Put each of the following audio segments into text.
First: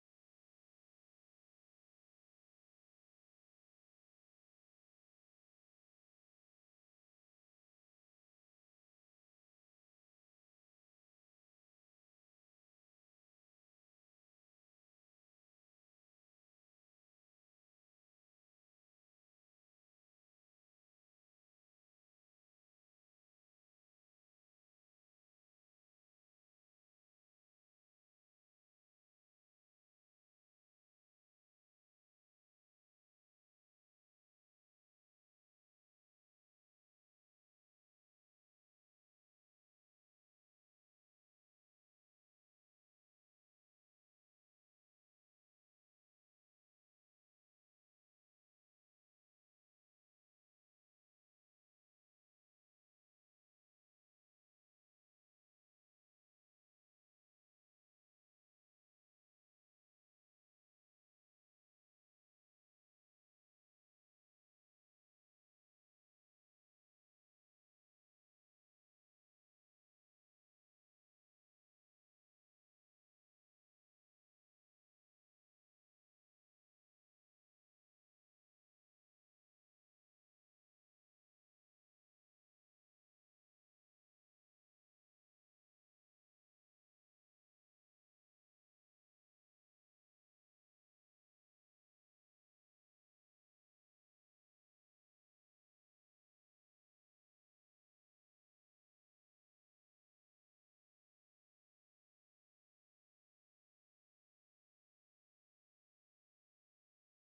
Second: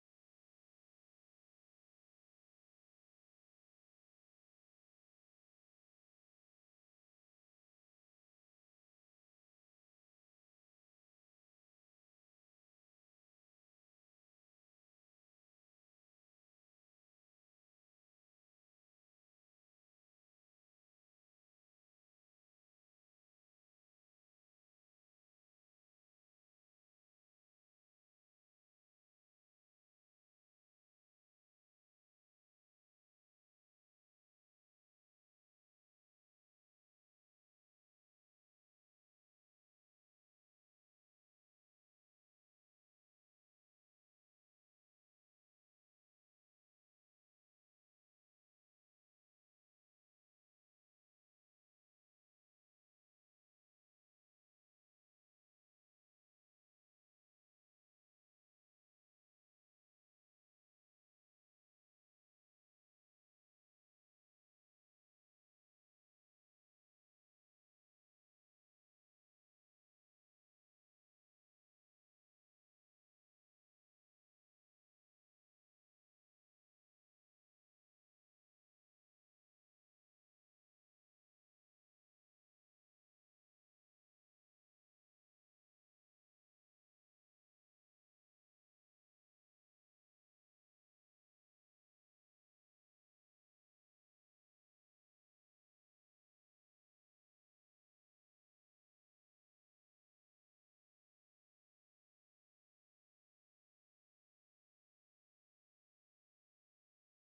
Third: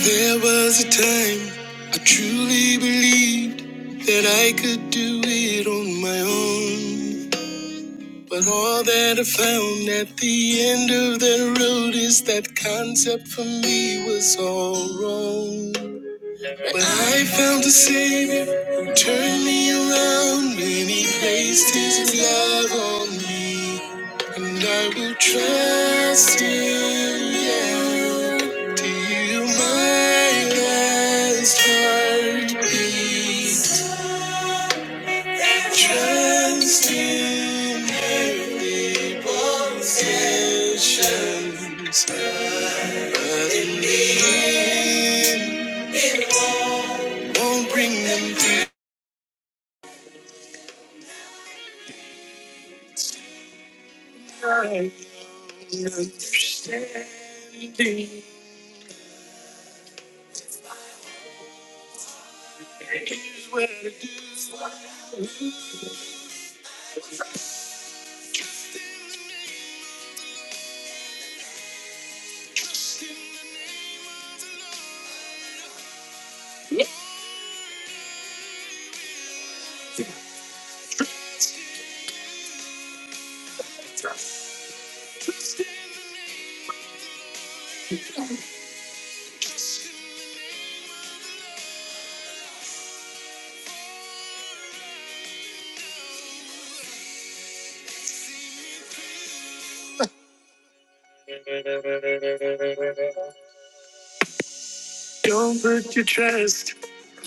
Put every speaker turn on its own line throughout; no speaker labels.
There was a time I truly believed that I could do it on my own. But all that I found at the end of that road is that concept for me was all wrong. But I found a savior who turned me around when he placed his love on me. And I will trust in you till You my last heartbeat. Trust in heavenly possessions, but in the end, won't bring them to nothing.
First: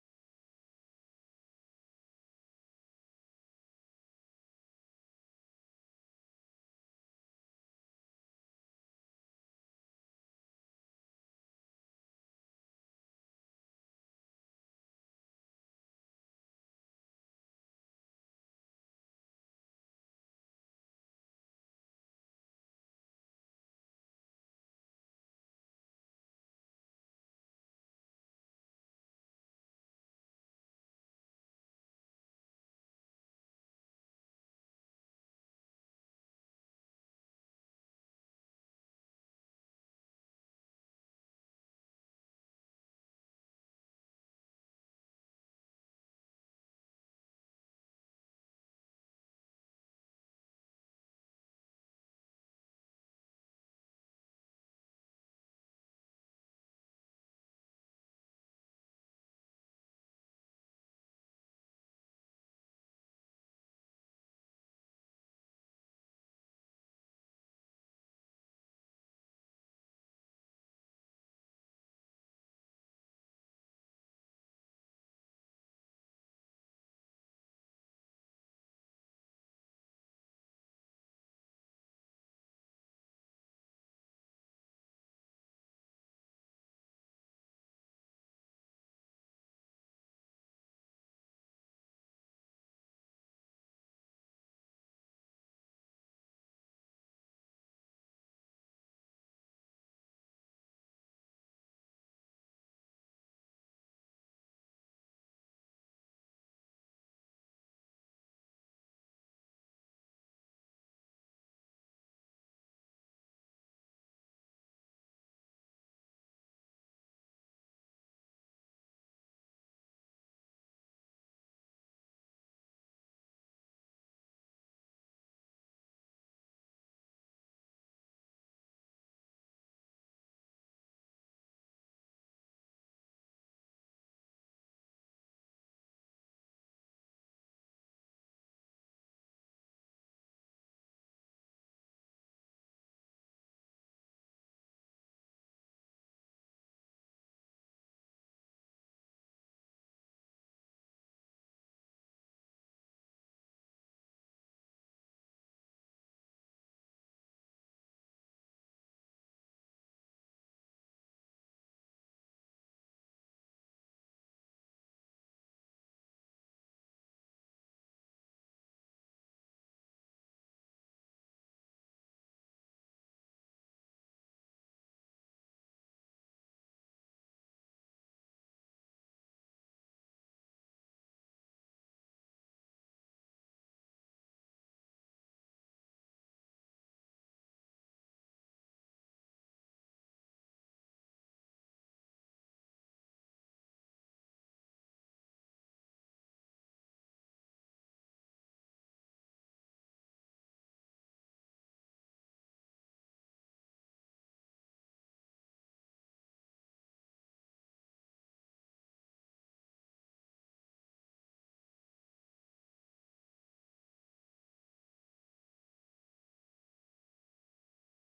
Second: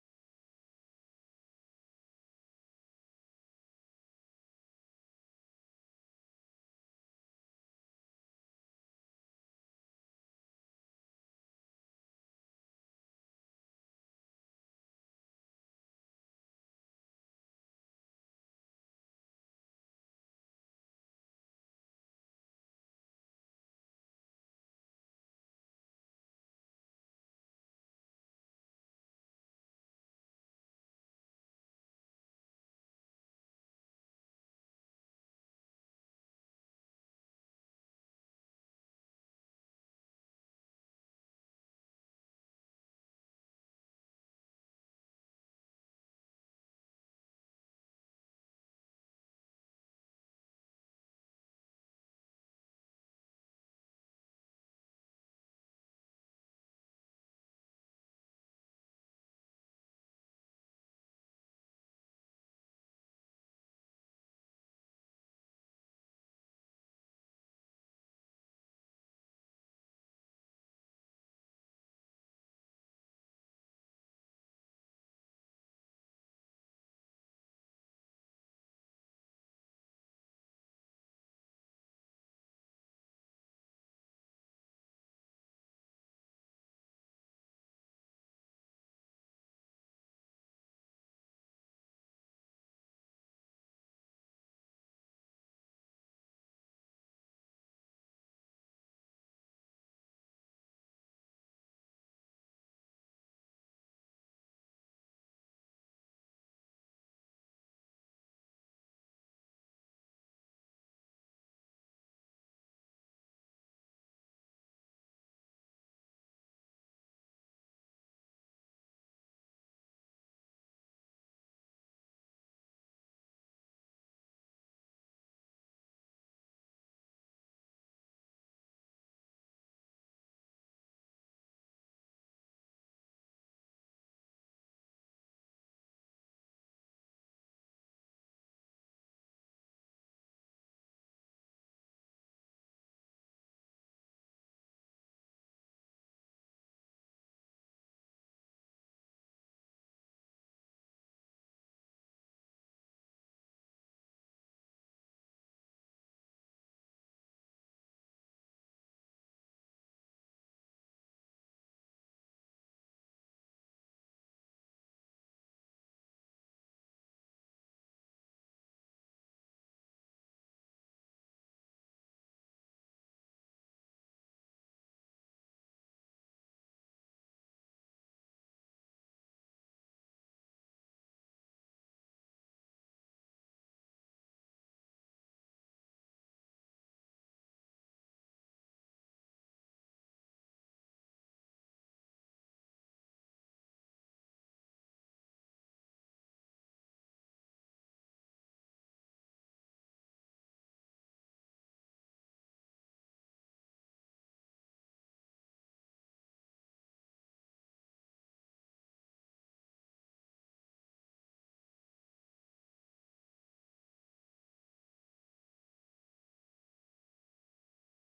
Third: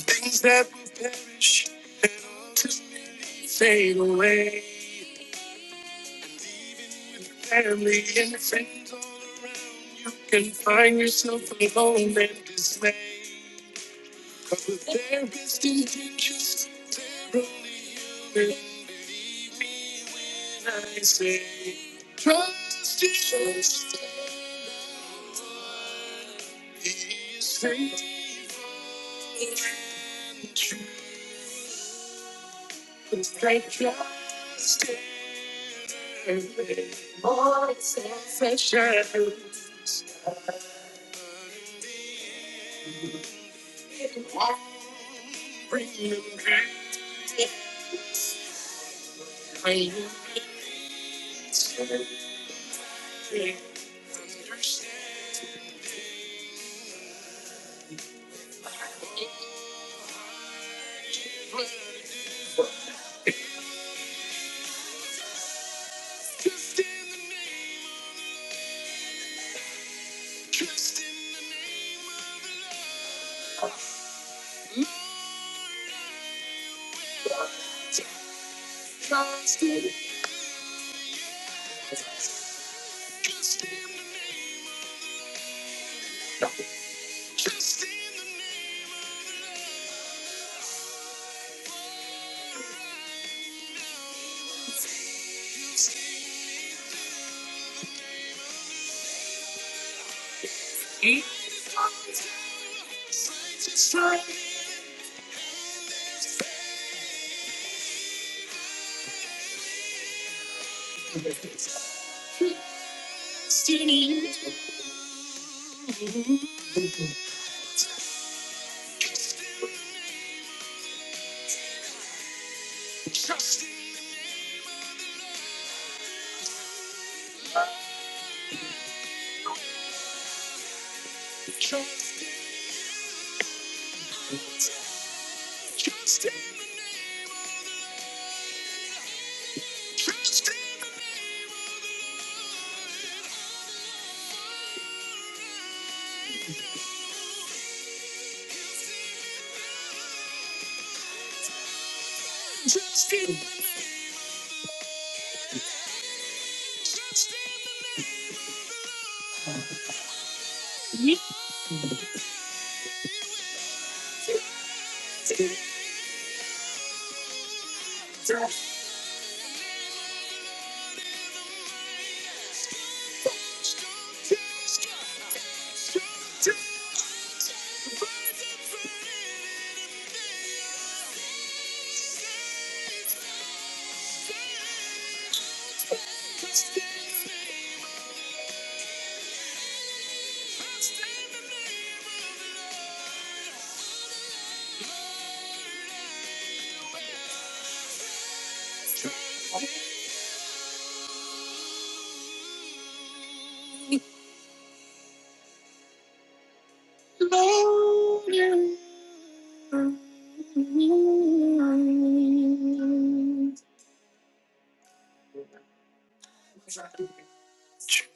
Things that will perish. Stand, stand,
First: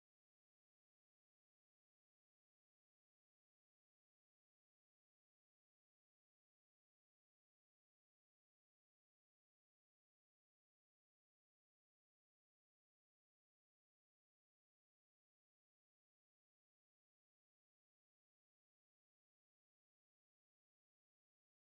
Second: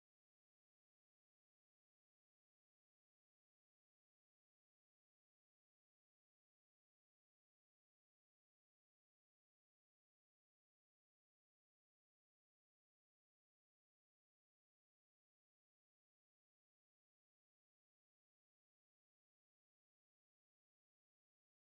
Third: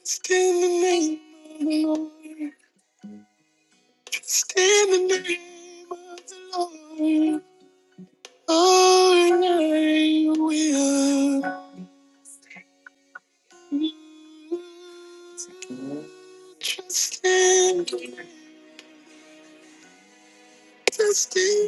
stand the name. Stand the name of the Lord. Oh, and I will. trust stand, trust in.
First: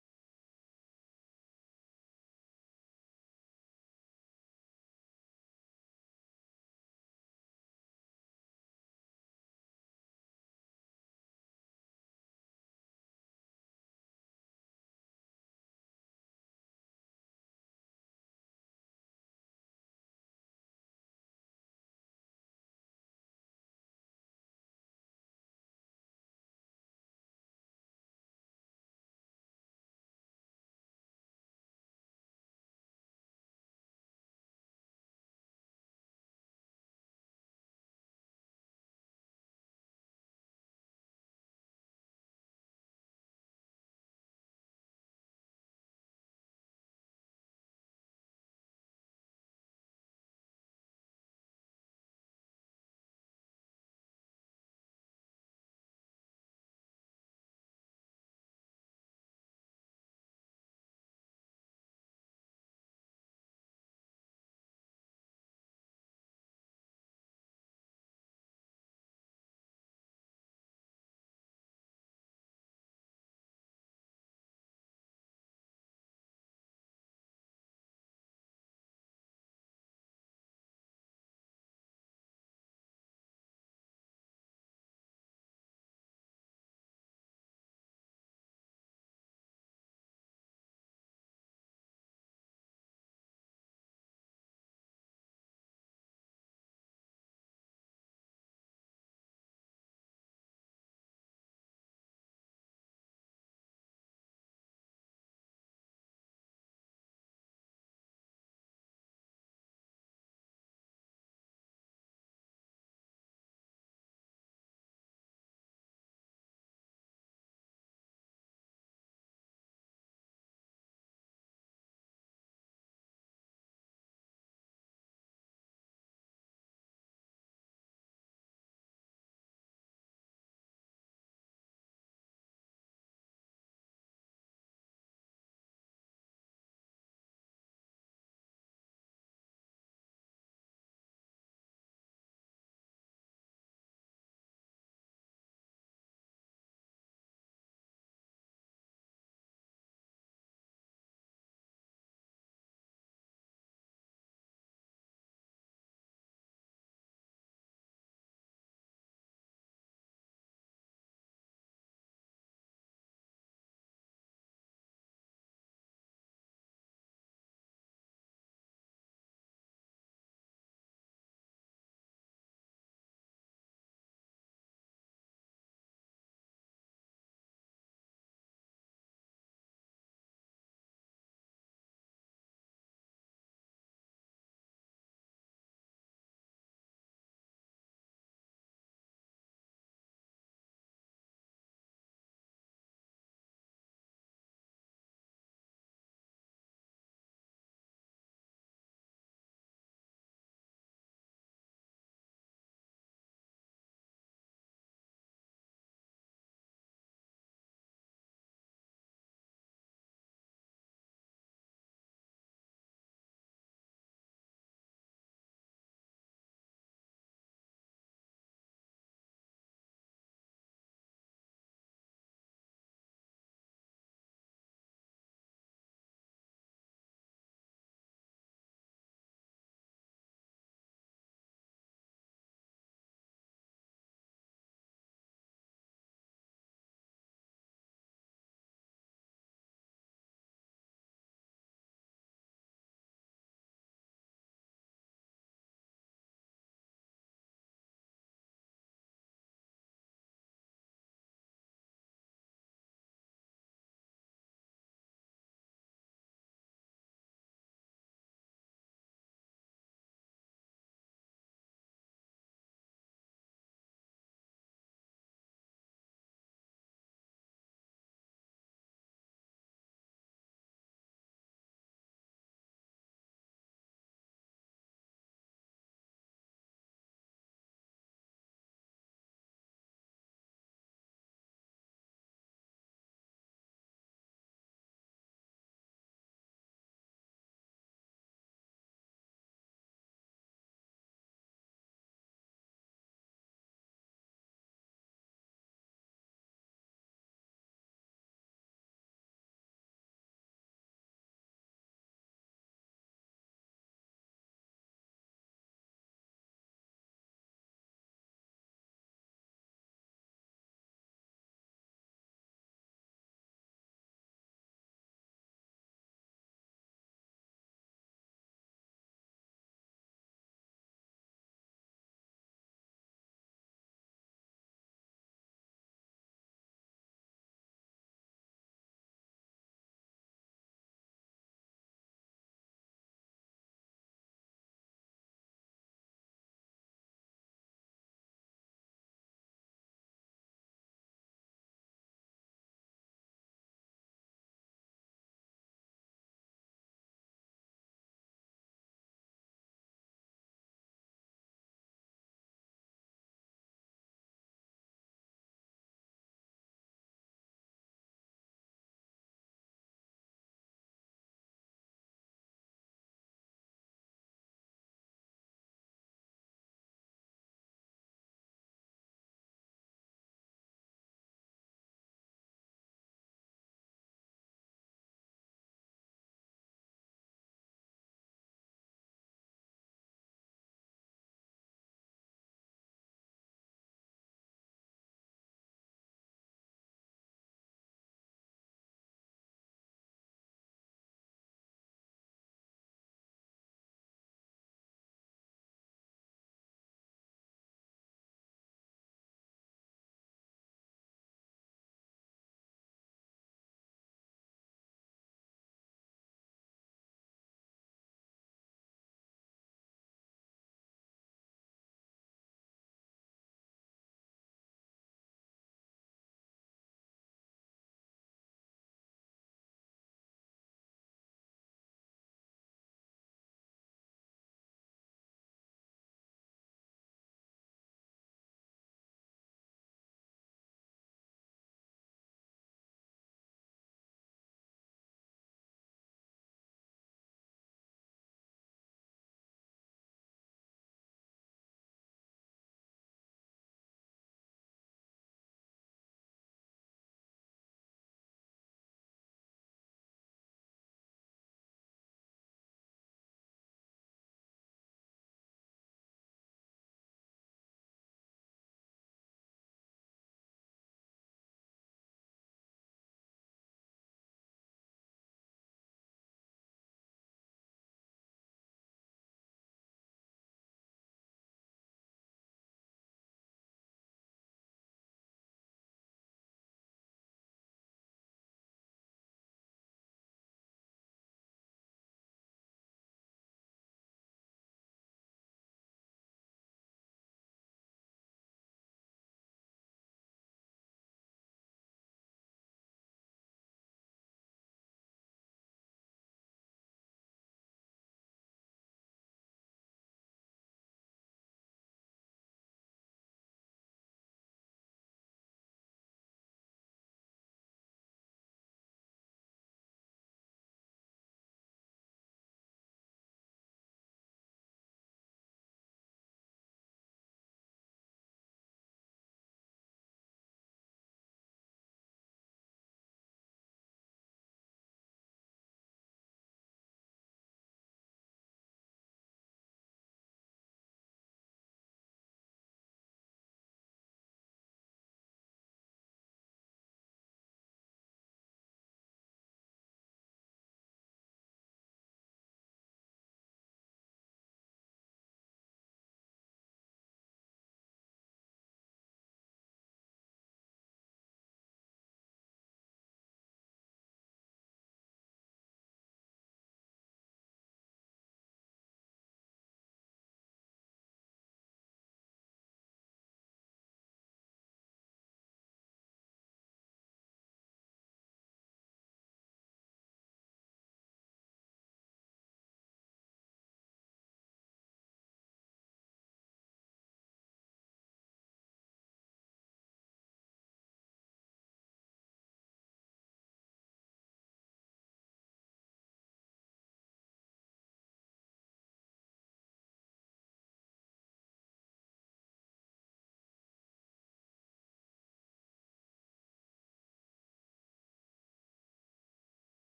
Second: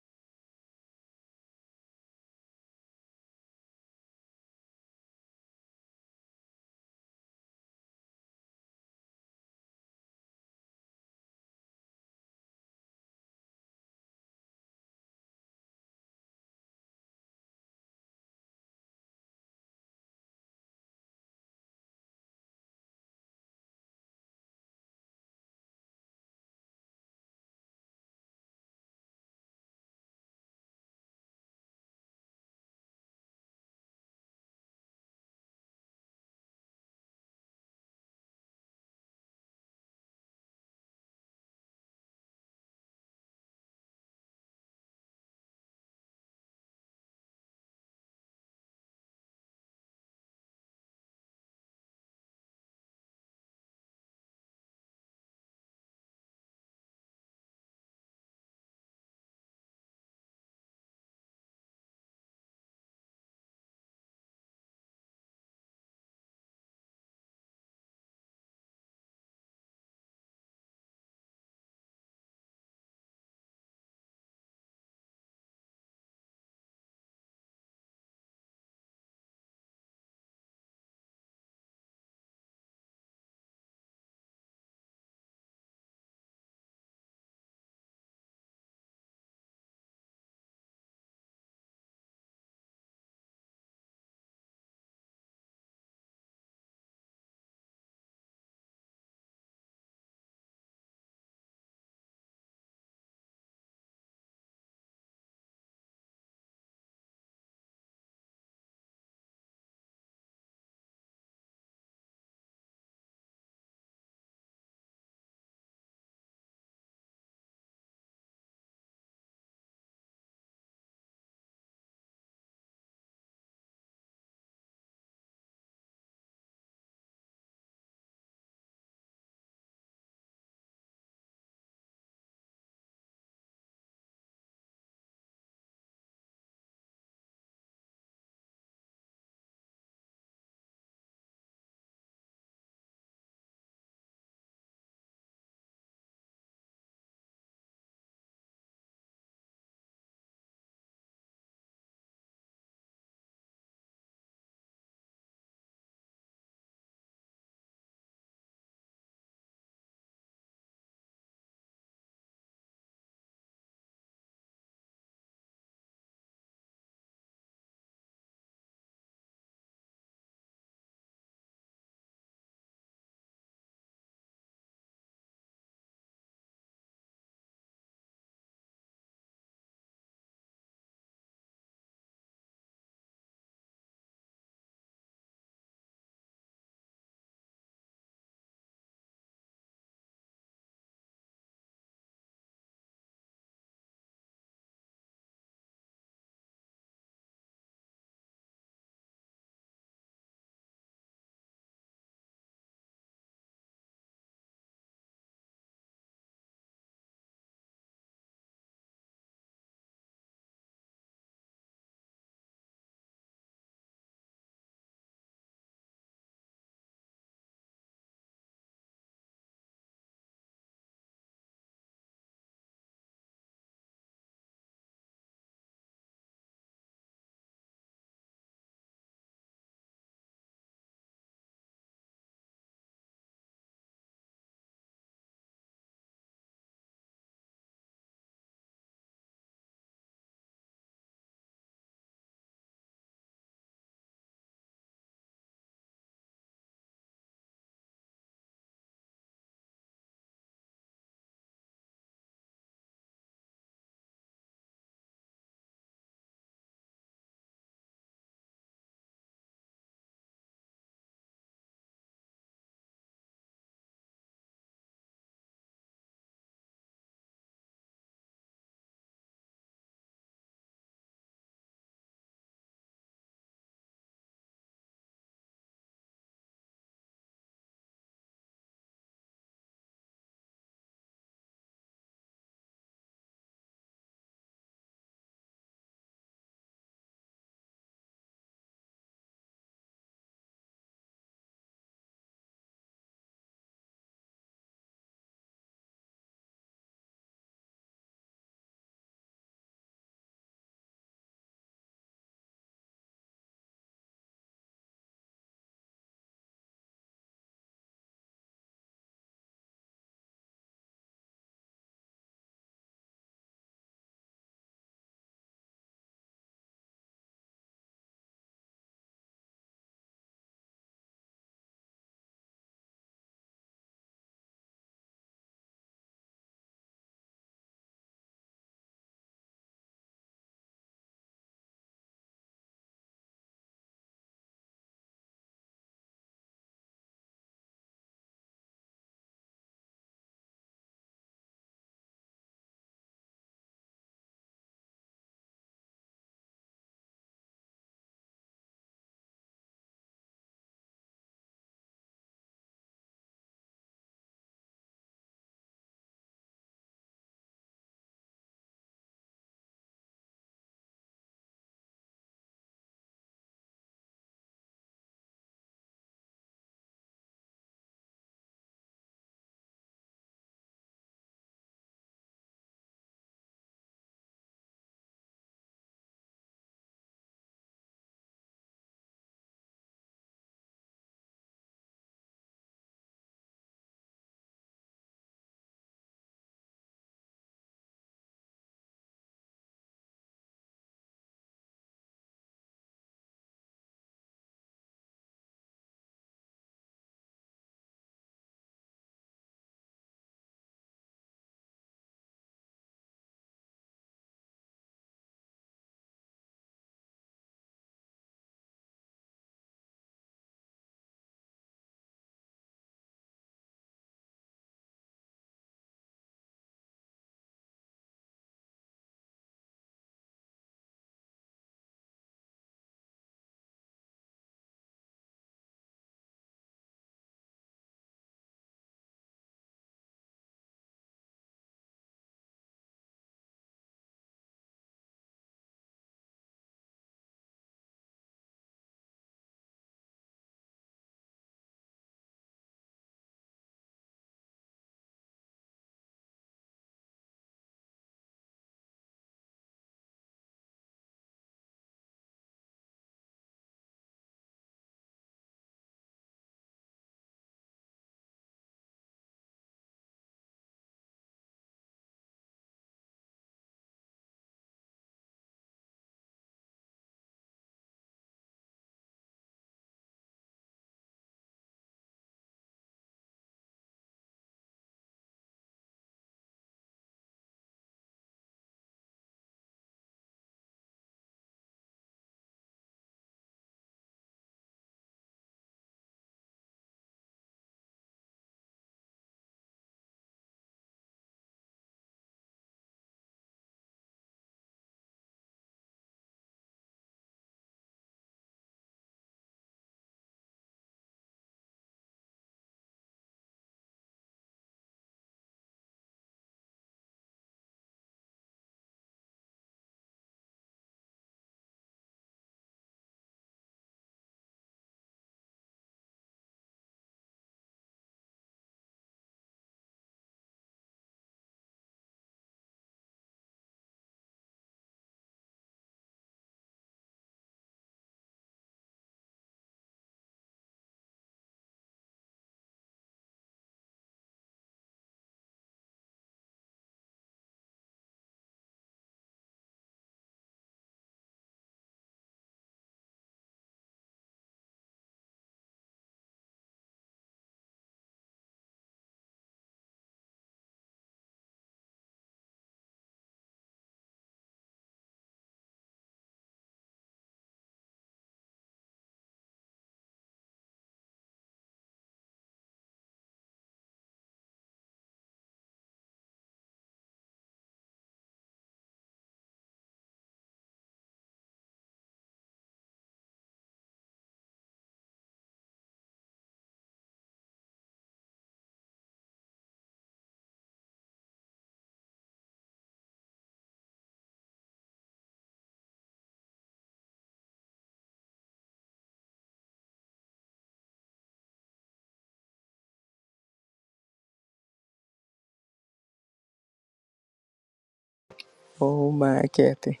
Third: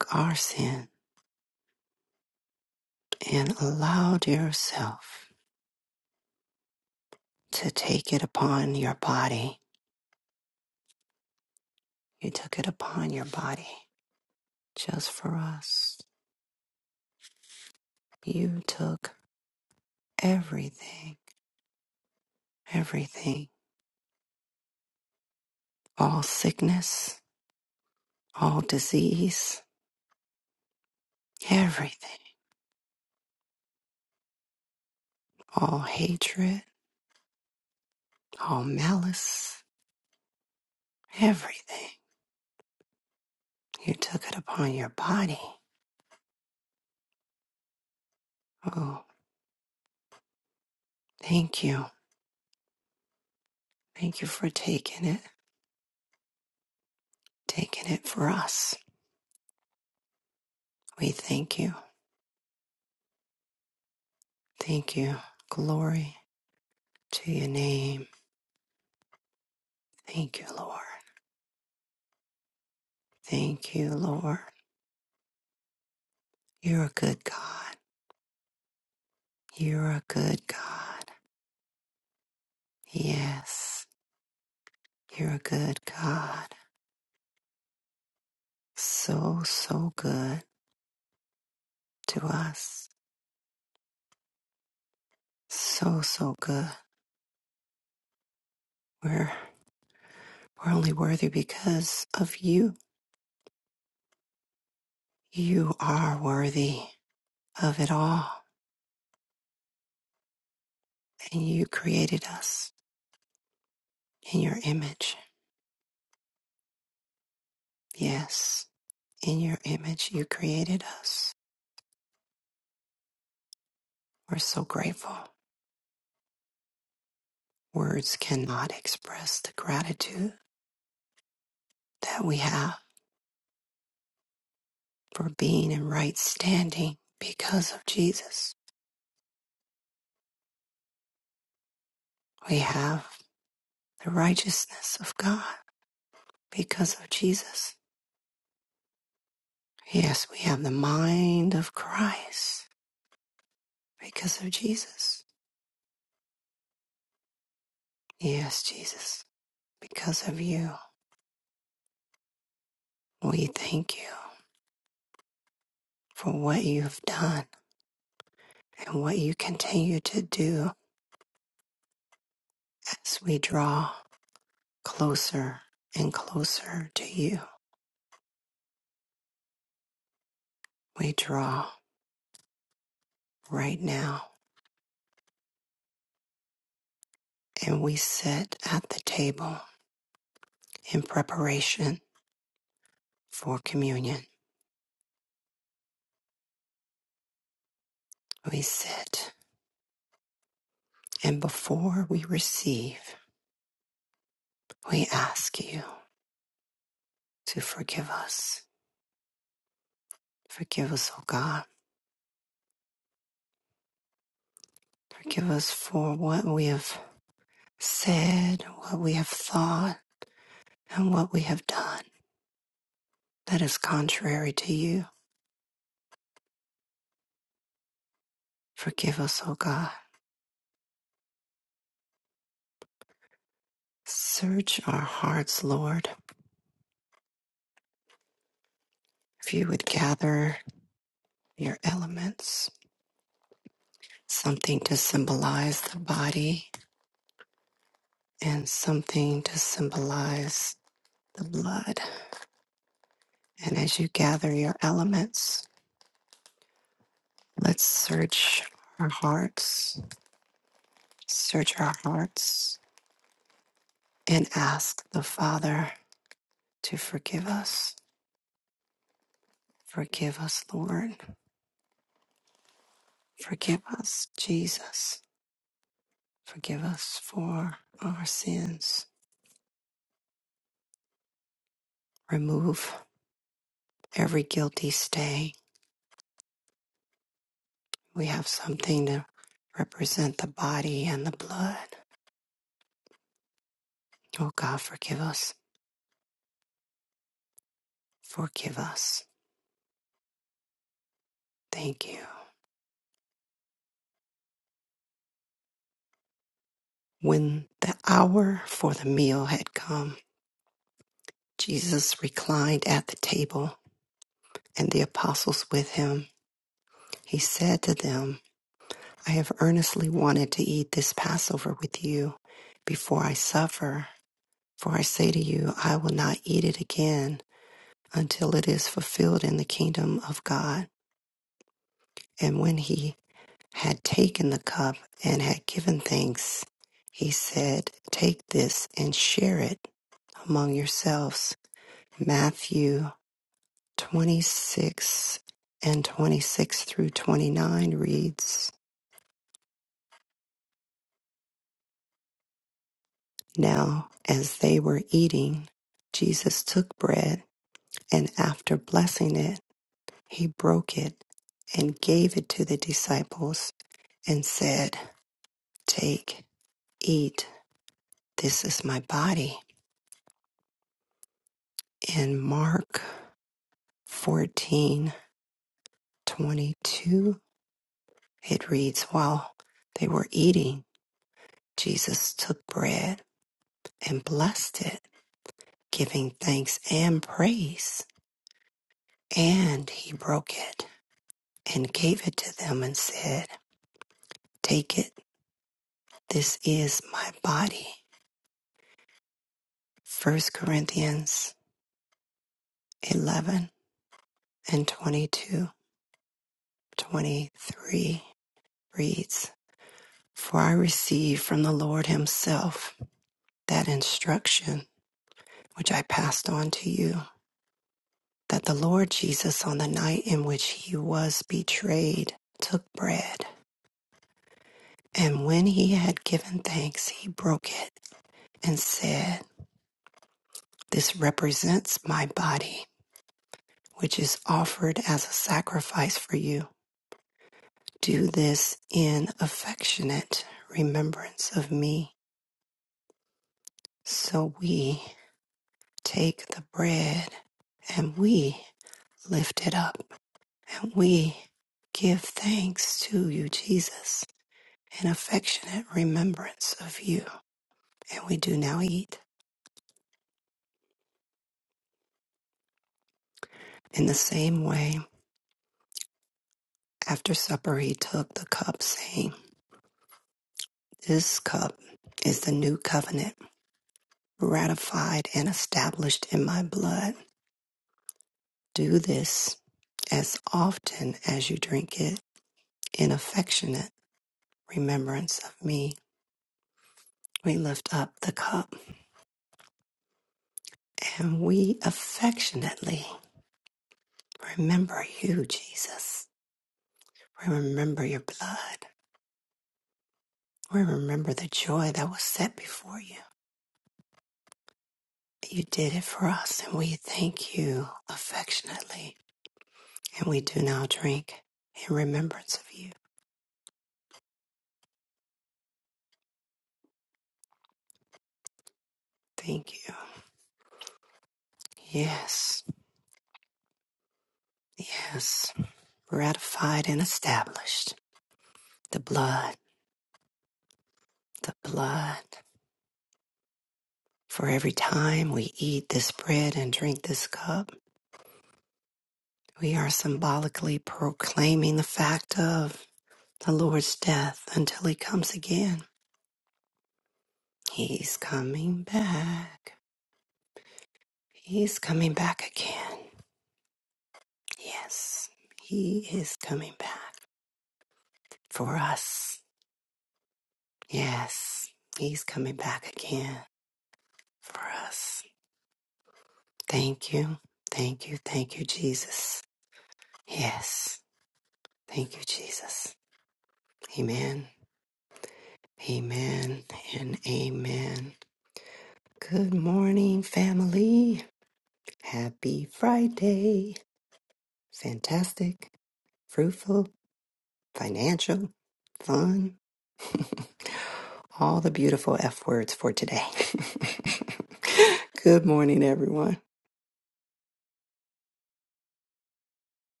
Oh my, Kathy.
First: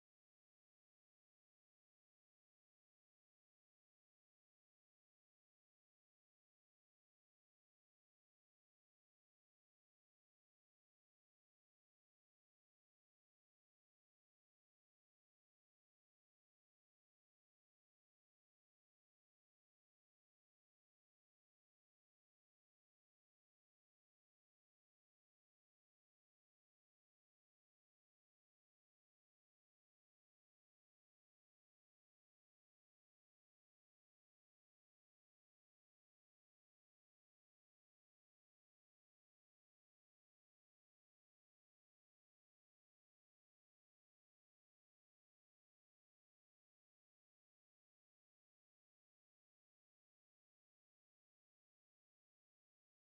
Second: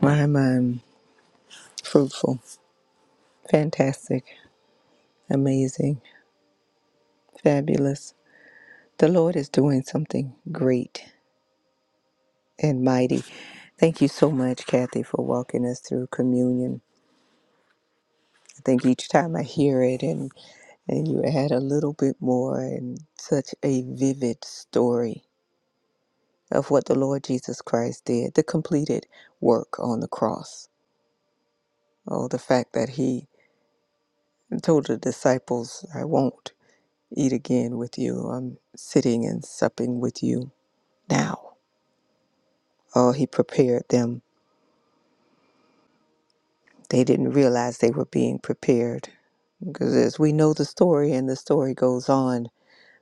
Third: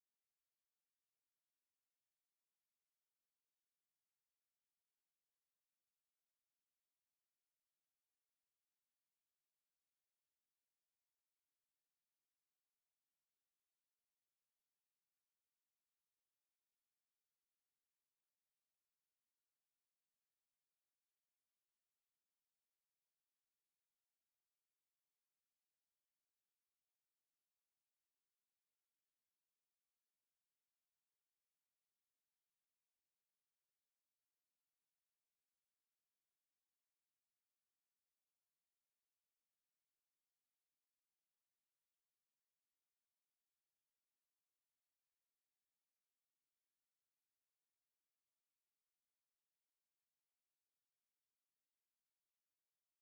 My, my, fruitful, fantastic, amazing, fabulous. The Lord is doing something great and mighty. Thank you so much, Kathy, for walking us through communion. I think each time I hear it and, and you add a little bit more and such a vivid story of what the Lord Jesus Christ did, the completed work on the cross. Oh, the fact that he told the disciples, I won't. eat again with you. I'm sitting and supping with you now. Oh, he prepared them. They didn't realize they were being prepared. Because as we know the story, and the story goes on,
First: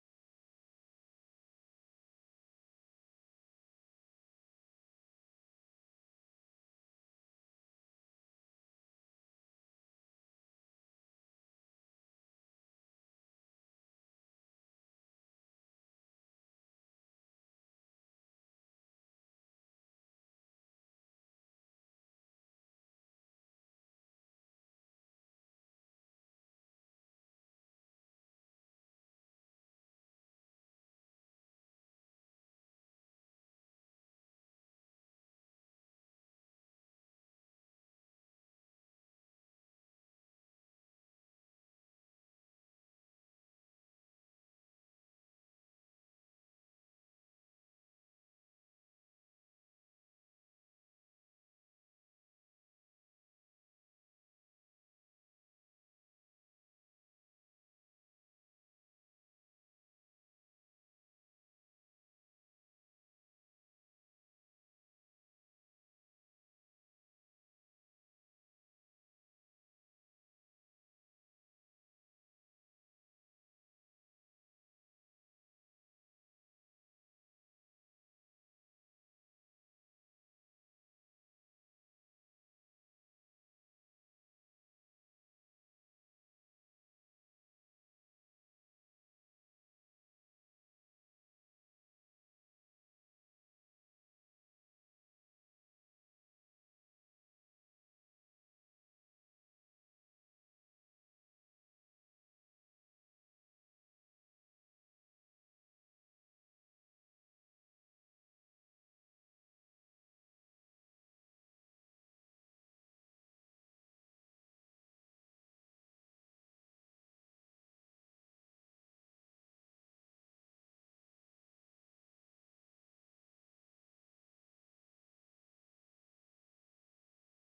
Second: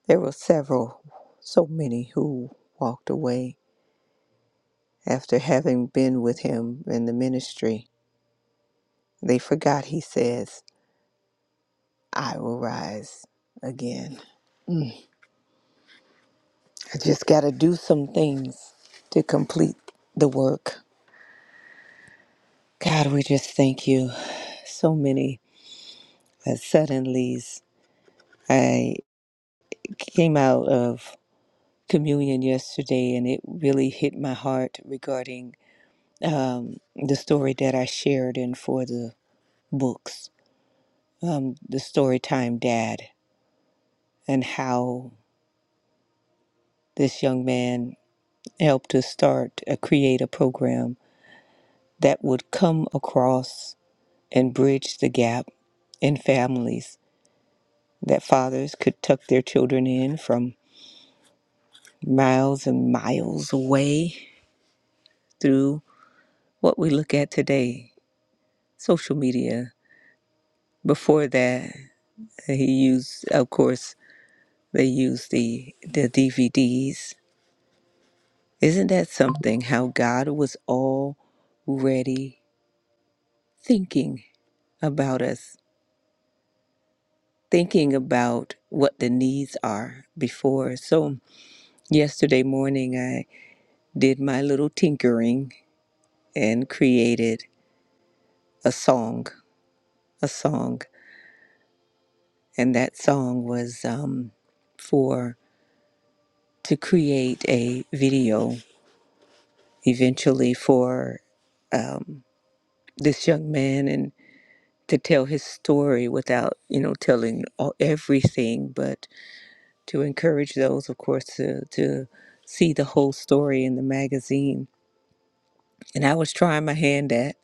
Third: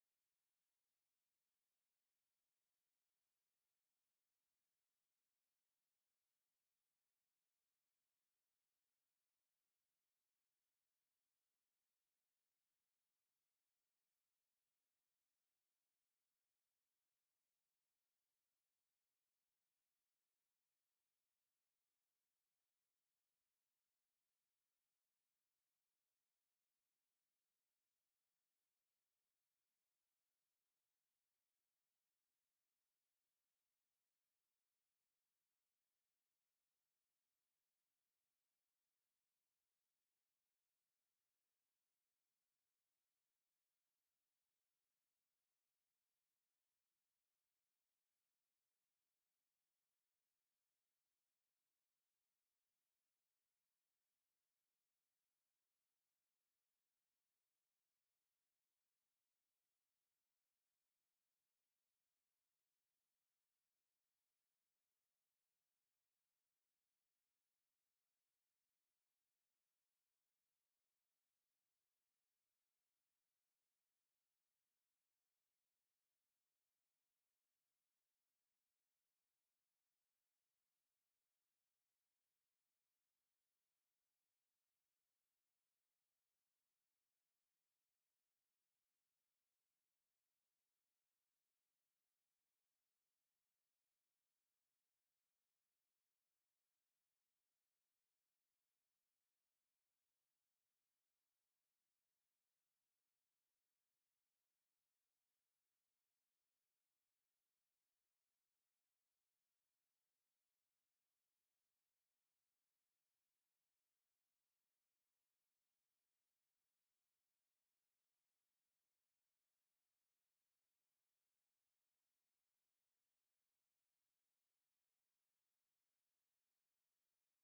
there were several, so many who walked away after having been with him in the ministry. They forgot, he says, I will rise again. I just got to do some things to complete the work. God, we just thank you. So many that suddenly I came out of communion yesterday and it really hit my heart regarding um, the story that I shared in for the books, um, the story time dad, and how this young man helped to start a create a program that would come across and bridge the gap in families that fathers could tuck their children in from miles and miles away through what we look at today social media before that he used of course they used the the dvds isn't that something how god was already thinking about us thinking about what the needs are before so yesterday morning i did my little tinkering and created a song a song and that song was um, for to create a video eventually for um, this young man and to tell his story without you know telling all, everything but to encourage those of course to, to see the whole story in the magazine and i was trying my hand at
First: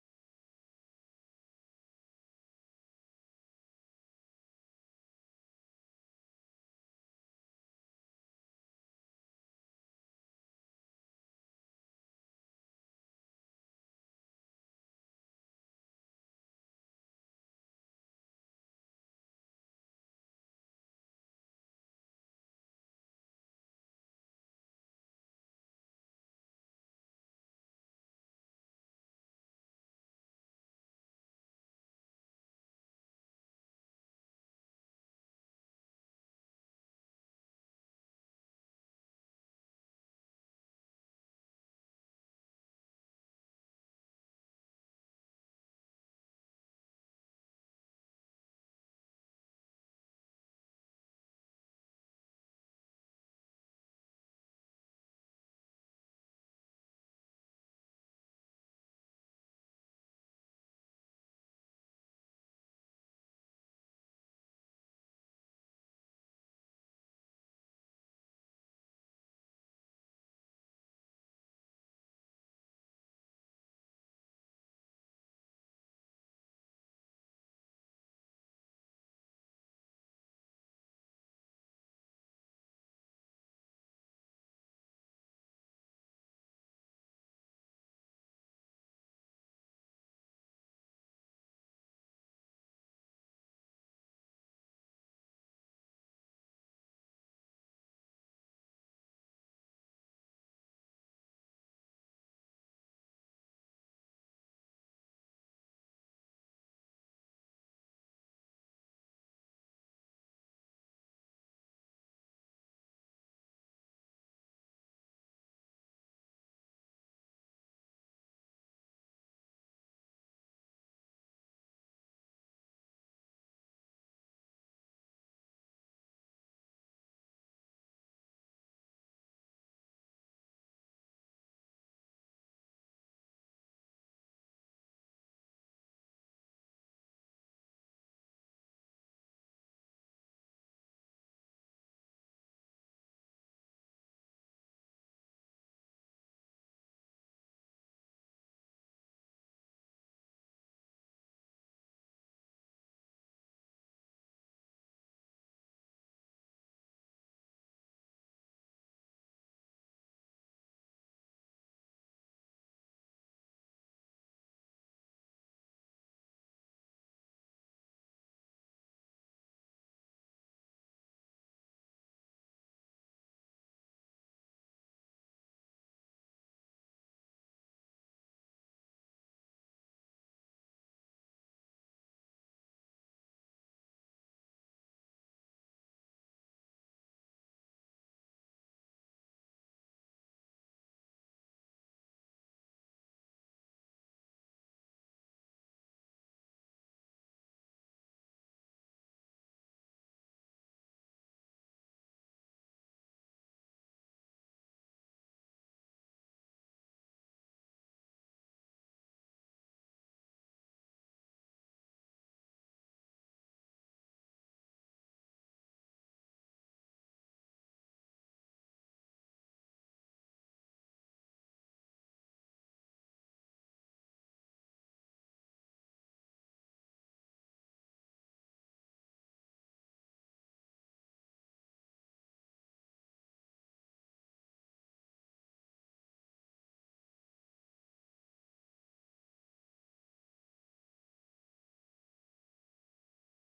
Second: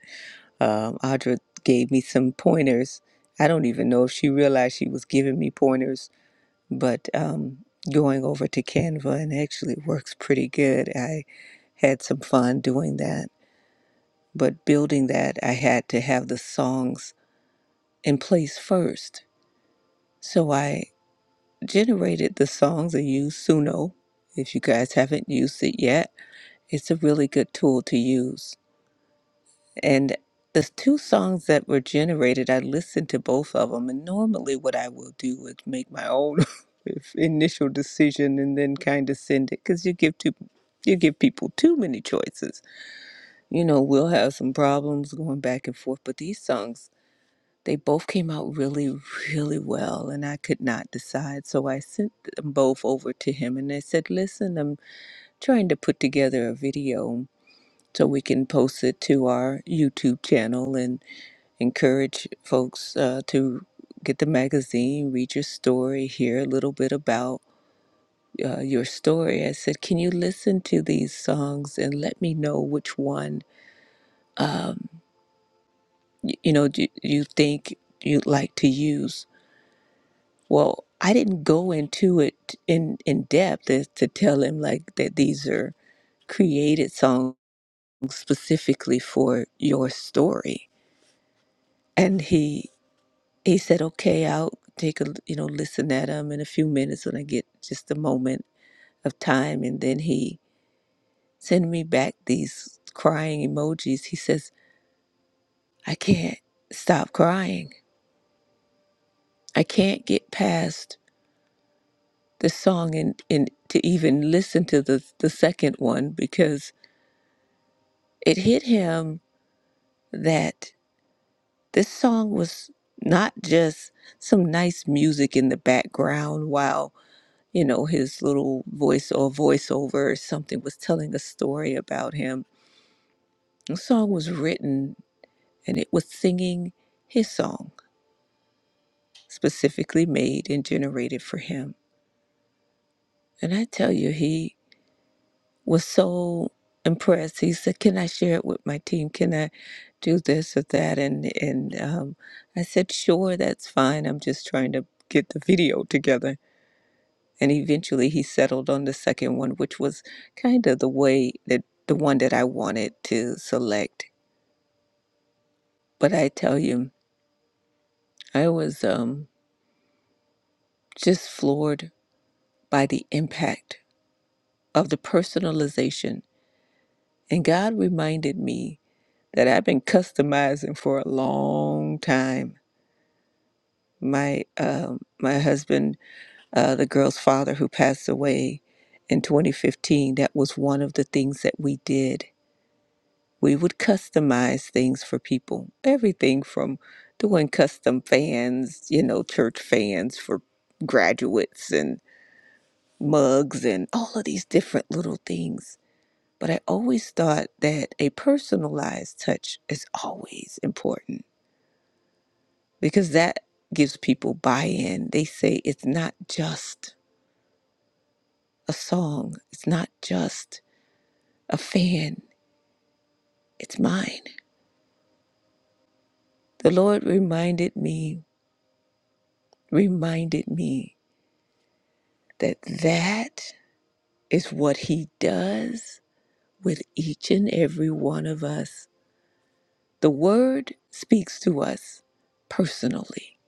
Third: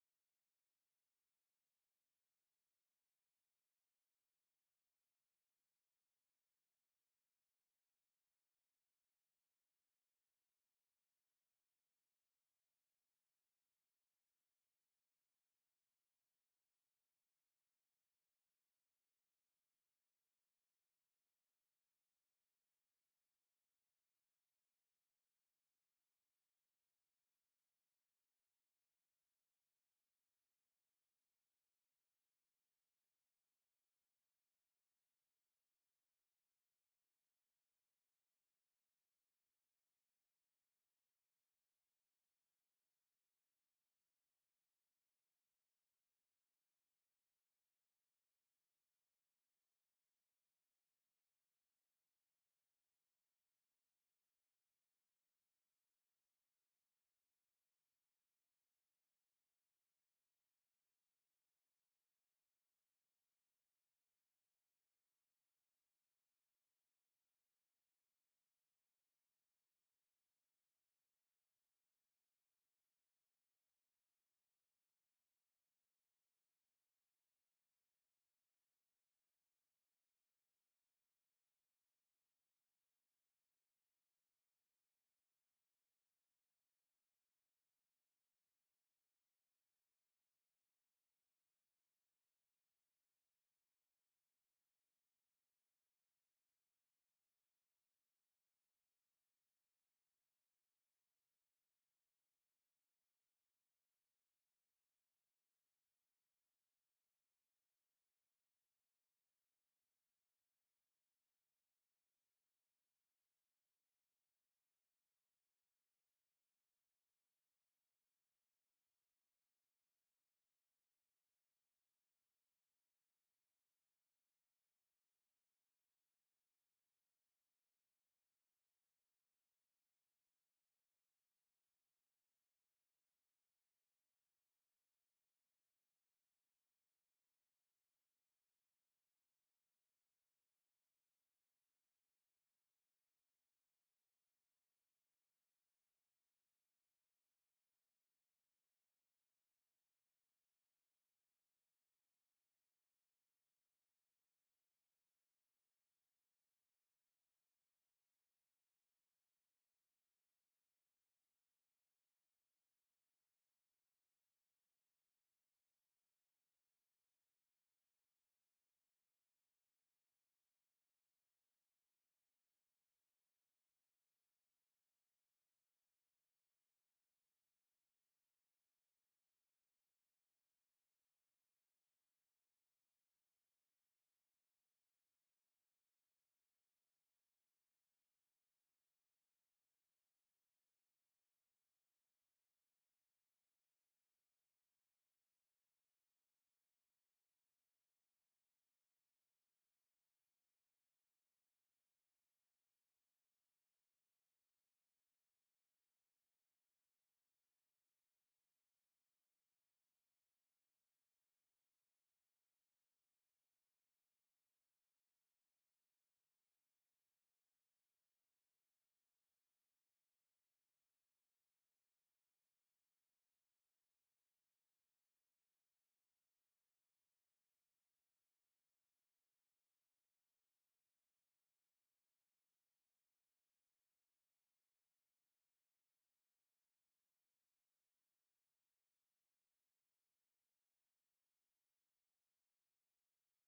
um, audra gave me some pointers i don't even know if she realized she was giving me pointers but um, going over to canva and actually it works pretty good i had some fun doing that But building that, I had to have the songs in place first. So I generated the songs and used Suno. If you guys haven't used it yet, it's a really good tool to use. And the two songs that were generated, I listened to both of them. And normally, what I will do is make my own if- initial decision and then kind of send it because you give too you give people too many choices. You know, we'll have some problems going back and forth, but these songs They both came out really, really well, and I could not decide. So I sent them both over to him and I said, Listen, I'm trying to put together a video so we can post it to our YouTube channel and encourage folks uh, to get the magazine, read your story, hear a little bit about uh, your story. I said, Can you listen to these songs and let me know which one um, y- you know you, you think you'd like to use? Well, I didn't go into it in, in depth as to tell him like that these are created songs specifically for your story. And he he said, "Okay, I'll take a you know listen at them in a few minutes when I get just a moment of time." And then he sent me back these crying emojis. He says, "I can't stop crying. I can't get past the song and and to even listen to the the second one because." it hit him that this song was not just some nice music in the background while you know his little voice or voiceover or something was telling a story about him the song was written and it was singing his song specifically made and generated for him and i tell you he was so impressed. He said, "Can I share it with my team? Can I do this or that?" And and um, I said, "Sure, that's fine. I'm just trying to get the video together." And eventually, he settled on the second one, which was kind of the way that the one that I wanted to select. But I tell you, I was um, just floored by the impact of the personalization. And God reminded me that I've been customizing for a long time my um, my husband, uh, the girl's father who passed away in 2015, that was one of the things that we did. We would customize things for people, everything from doing custom fans, you know, church fans for graduates and mugs and all of these different little things. But I always thought that a personalized touch is always important because that gives people buy in. They say it's not just a song. It's not just a fan. It's mine. The Lord reminded me, reminded me that that is what He does with each and every one of us. The Word speaks to us personally,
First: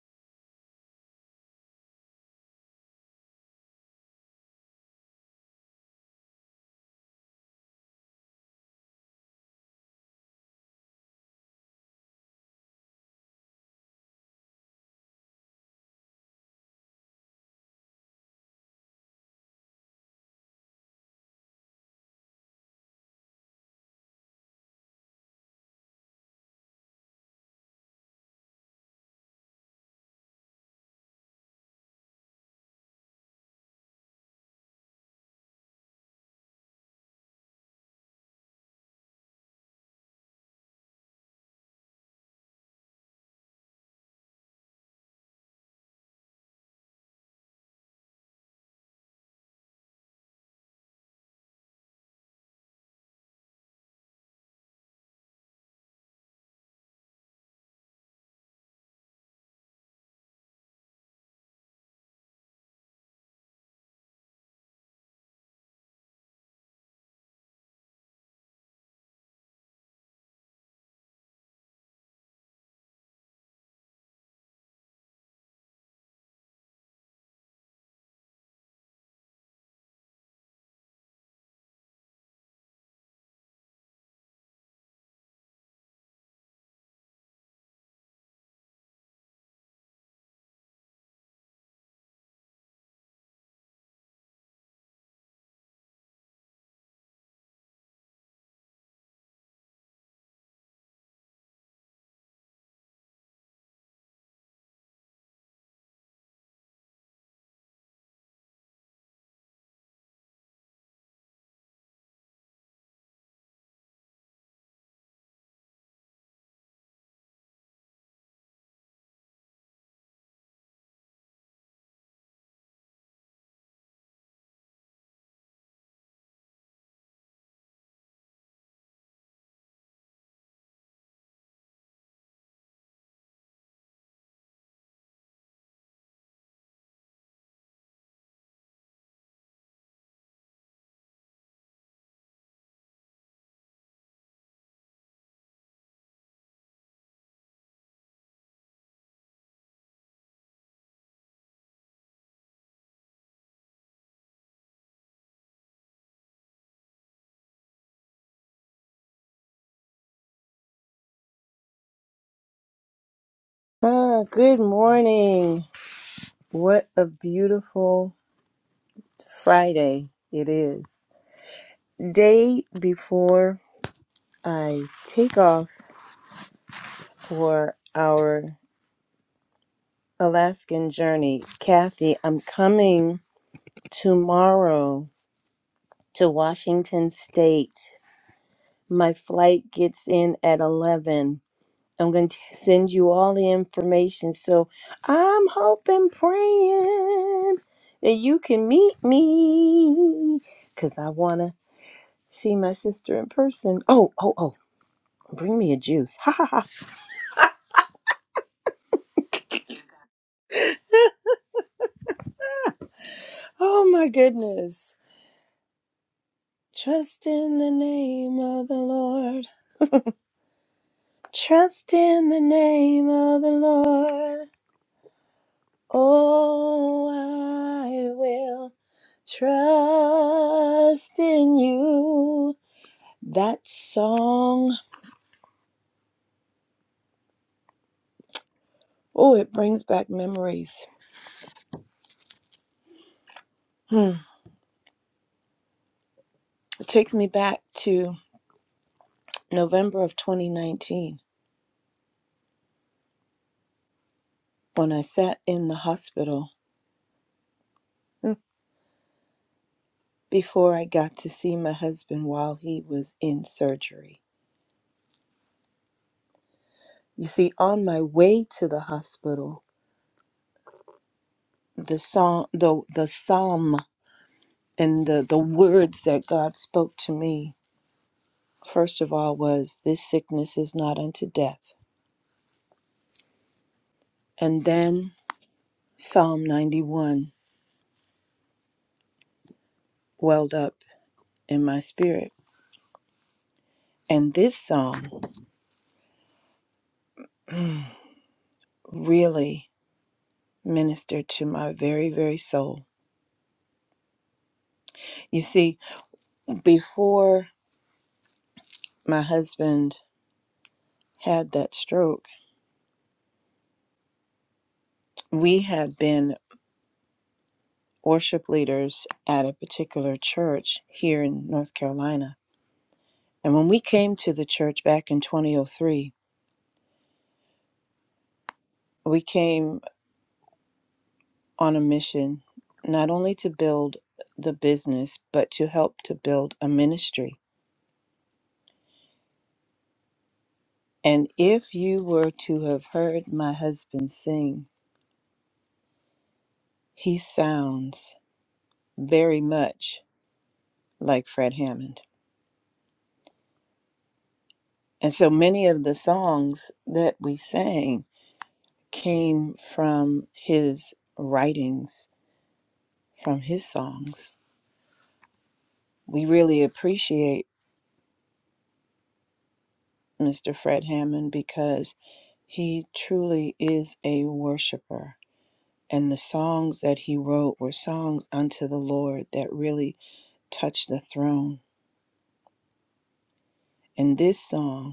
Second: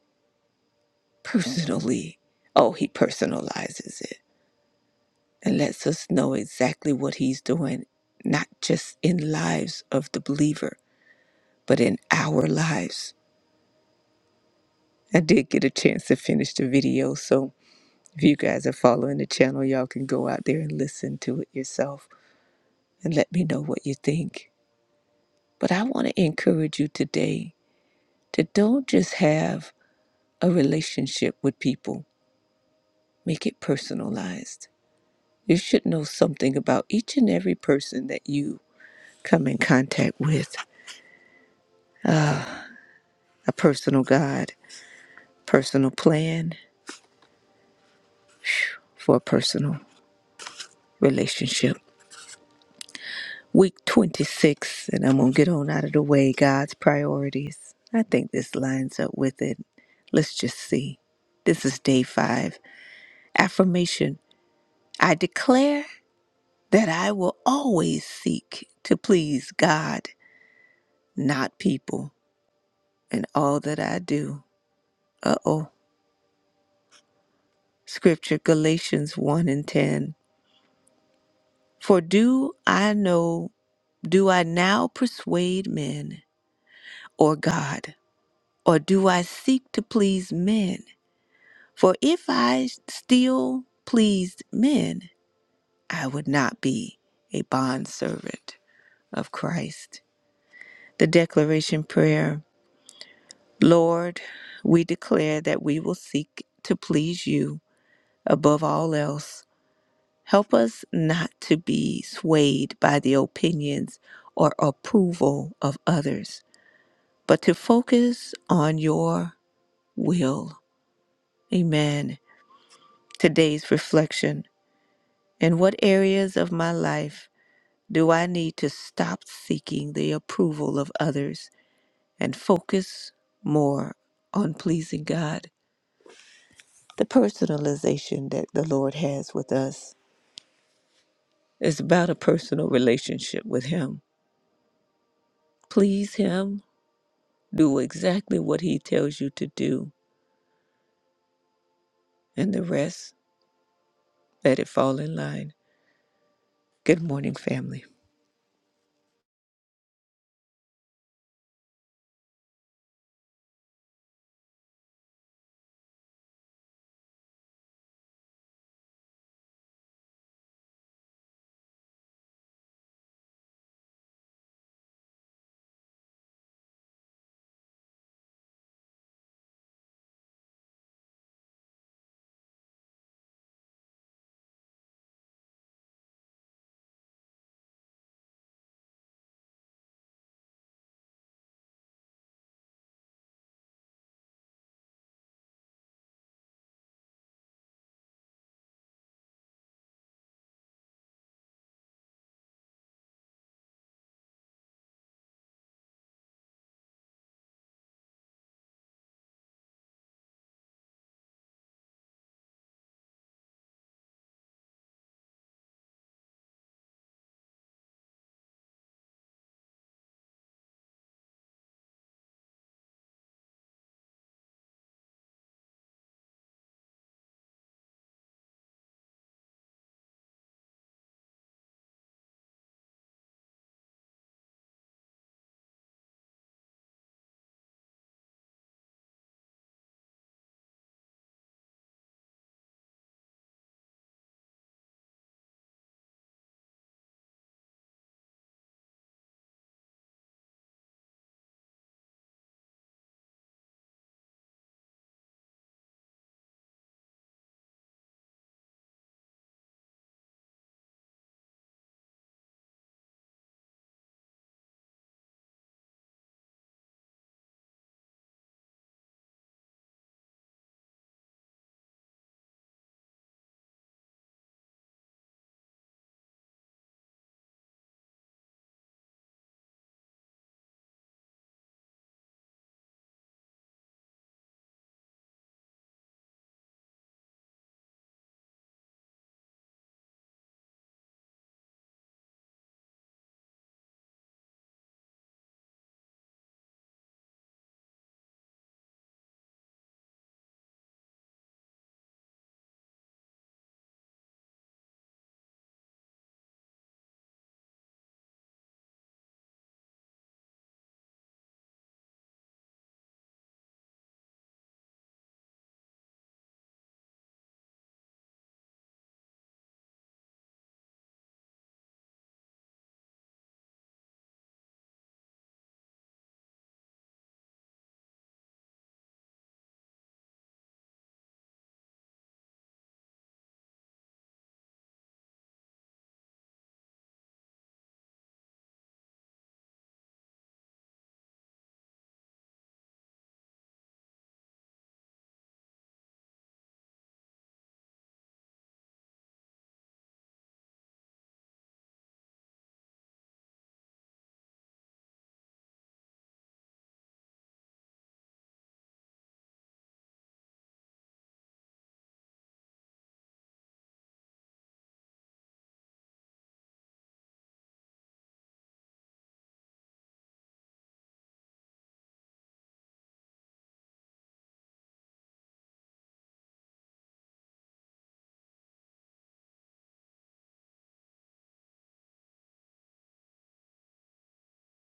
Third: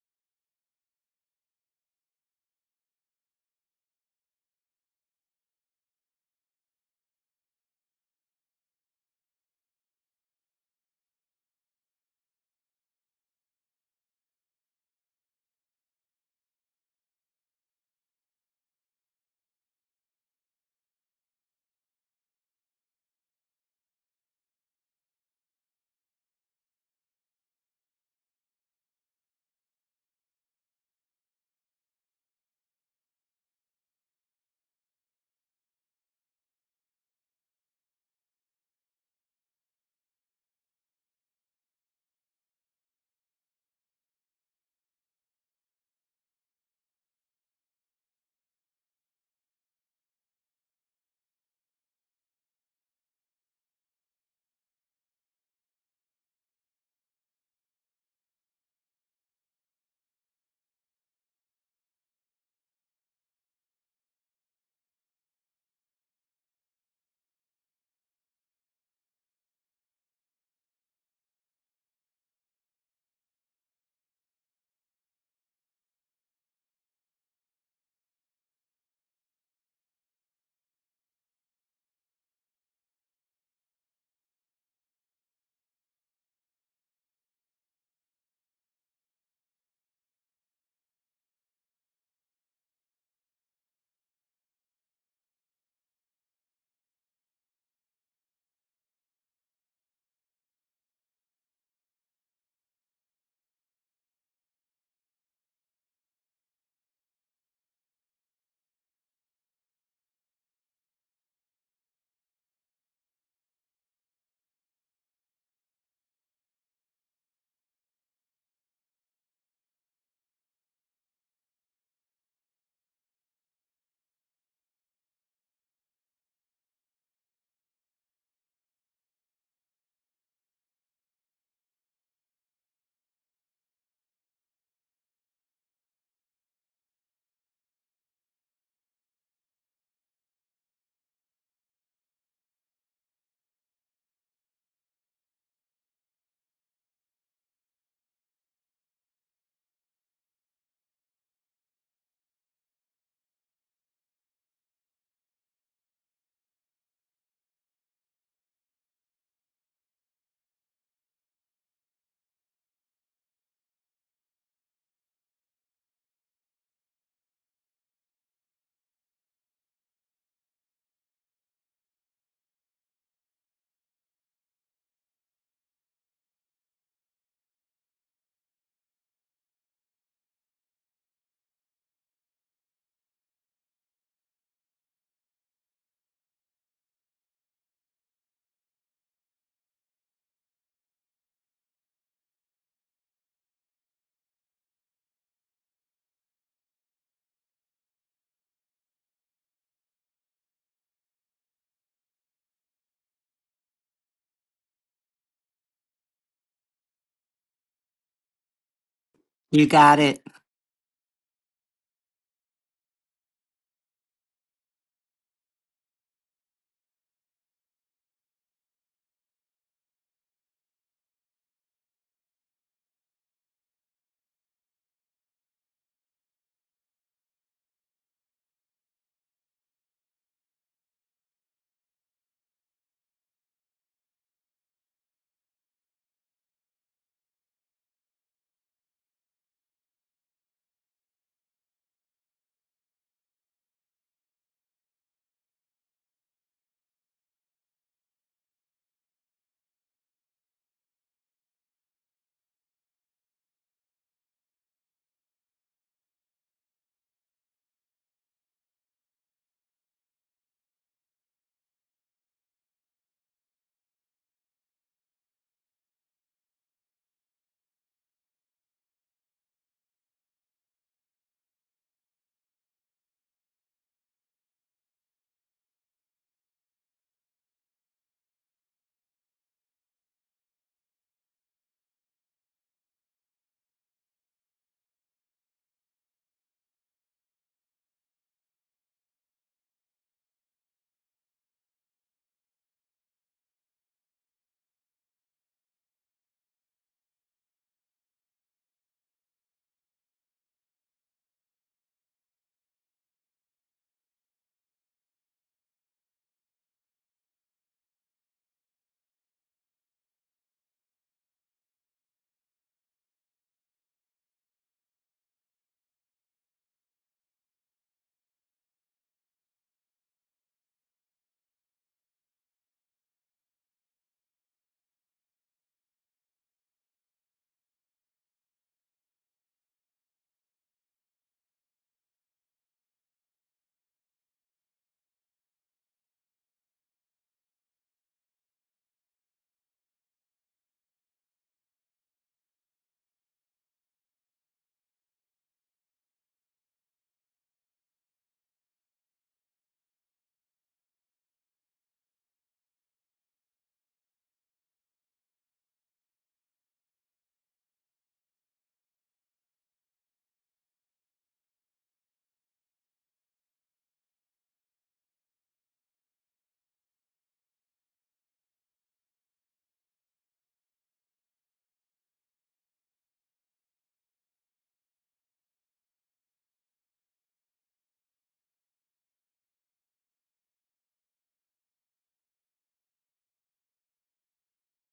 personally. Oh, He personalizes it and lets us know exactly what He's doing, not just in lives of the believer, but in our lives I did get a chance to finish the video, so if you guys are following the channel, y'all can go out there and listen to it yourself and let me know what you think. But I want to encourage you today to don't just have a relationship with people, make it personalized. You should know something about each and every person that you come in contact with a personal God, personal plan for a personal relationship. Week 26, and I'm going to get on out of the way. God's priorities. I think this lines up with it. Let's just see. This is day five. Affirmation I declare that I will always seek to please God, not people, in all that I do. Uh oh. Scripture Galatians 1 and 10. For do I know do I now persuade men or God, or do I seek to please men? For if I still pleased men, I would not be a bondservant of Christ. The declaration prayer Lord, we declare that we will seek to please you above all else. Help us not to be swayed by the opinions or approval of others, but to focus on your will. Amen. Today's reflection In what areas of my life? Do I need to stop seeking the approval of others and focus more on pleasing God? The personalization that the Lord has with us is about a personal relationship with Him. Please Him, do exactly what He tells you to do, and the rest, let it fall in line. Good morning, family.
Ah, good morning. What a beautiful Friday it is. Day before I take off for our Alaskan journey. Kathy, I'm coming tomorrow to Washington State. My flight gets in at 11. I'm going to send you all the information. So I'm hoping, praying that you can meet me because I want to see my sister in person. Oh, oh, oh, bring me a juice. Ha ha ha. Oh my goodness. Trust in the name of the Lord. Trust in the name of the Lord. Oh, I will trust in you. That song, oh, it brings back memories. Hmm. It takes me back to November of 2019 when I sat in the hospital hmm, before I got to see my husband while he was in surgery. You see, on my way to the hospital, the song, the the psalm, and the the words that God spoke to me first of all was, "This sickness is not unto death," and then Psalm 91 welled up in my spirit. And this song really ministered to my very, very soul. You see, before my husband had that stroke, we had been worship leaders at a particular church here in North Carolina. And when we came to the church back in 2003, we came on a mission not only to build the business, but to help to build a ministry. And if you were to have heard my husband sing, he sounds very much like Fred Hammond. And so many of the songs that we sang came from his writings, from his songs. We really appreciate Mr. Fred Hammond because he truly is a worshiper. And the songs that he wrote were songs unto the Lord that really touched the throne. And this song,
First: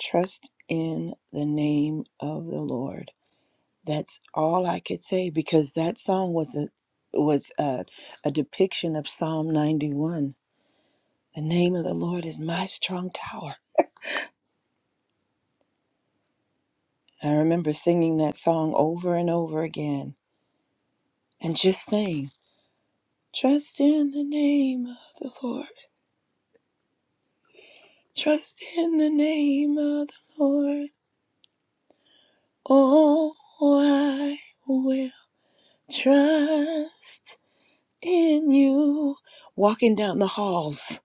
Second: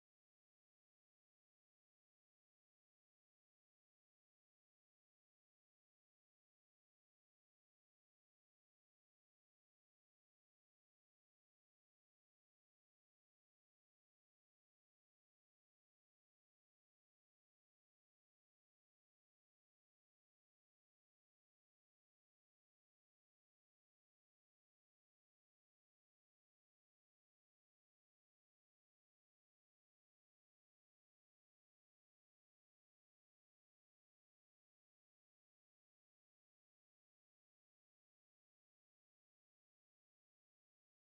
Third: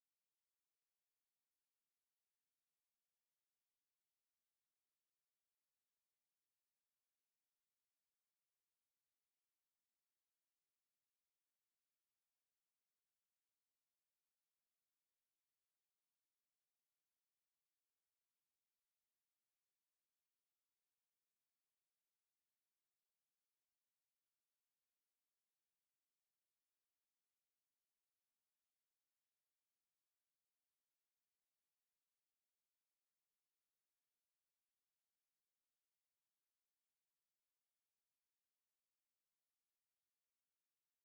Trust in the name of the Lord. That's all I could say because that song was a was a, a depiction of Psalm 91. The name of the Lord is my strong tower. I remember singing that song over and over again and just saying, Trust in the name of the Lord. Trust in the name of the Lord. Oh, I will trust in you. Walking down the halls,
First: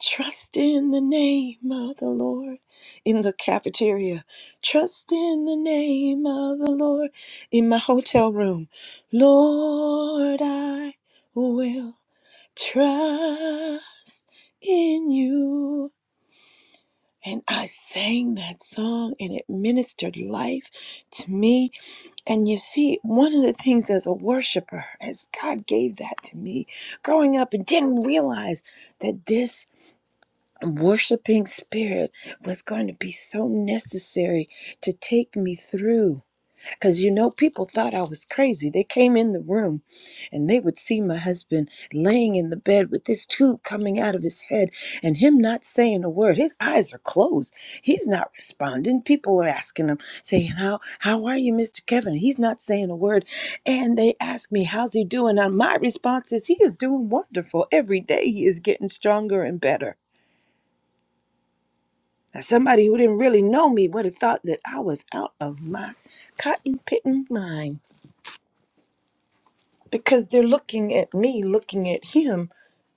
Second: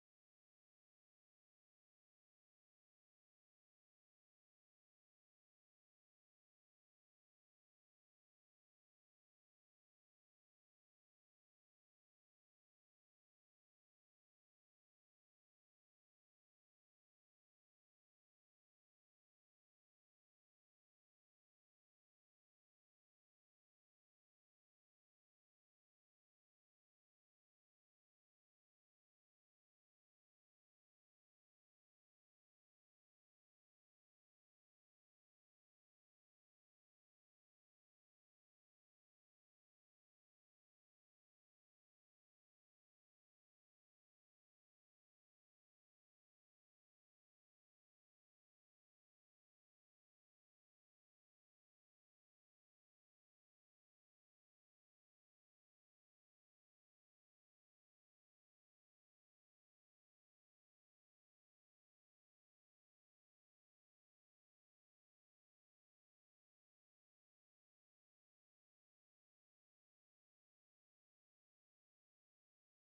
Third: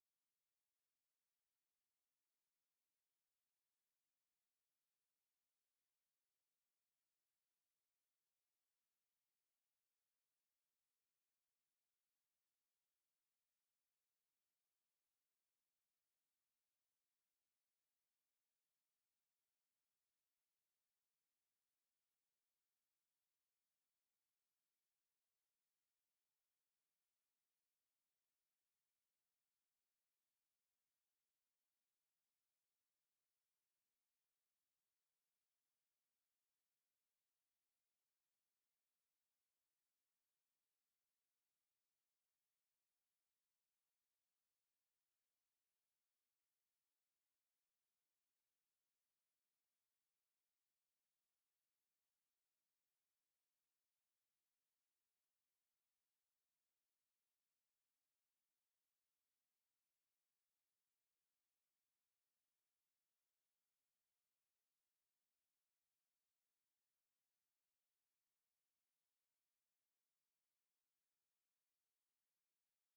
trust in the name of the Lord. In the cafeteria, trust in the name of the Lord. In my hotel room, Lord, I will trust in you. And I sang that song and it ministered life to me and you see, one of the things as a worshiper, as God gave that to me growing up and didn't realize that this worshiping spirit was going to be so necessary to take me through because you know, people thought I was crazy. They came in the room and they would see my husband laying in the bed with this tube coming out of his head and him not saying a word. His eyes are closed. He's not responding. People are asking him, saying, How how are you, Mr. Kevin? He's not saying a word. And they ask me, How's he doing? And my response is, He is doing wonderful. Every day he is getting stronger and better. Now, somebody who didn't really know me would have thought that I was out of my cotton picking mind. because they're looking at me, looking at him,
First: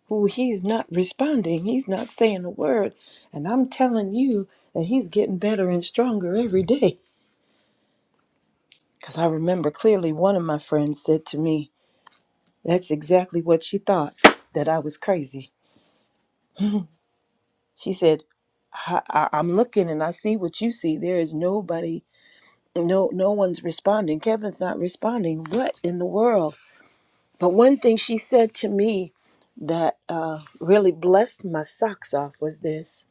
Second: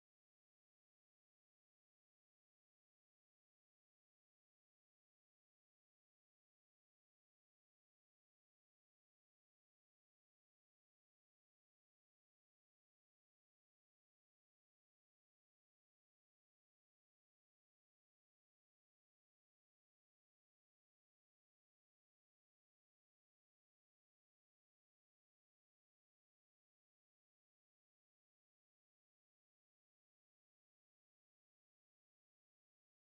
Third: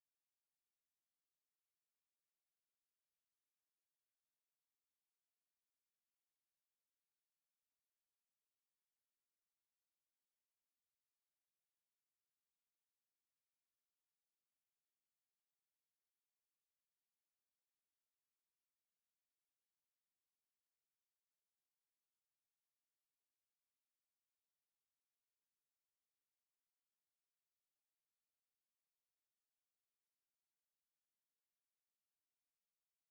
who he's not responding. He's not saying a word. And I'm telling you that he's getting better and stronger every day. Because I remember clearly one of my friends said to me, That's exactly what she thought, that I was crazy. She said, I, I, I'm looking and I see what you see. There is nobody, no, no one's responding. Kevin's not responding. What in the world? But one thing she said to me that uh, really blessed my socks off was this.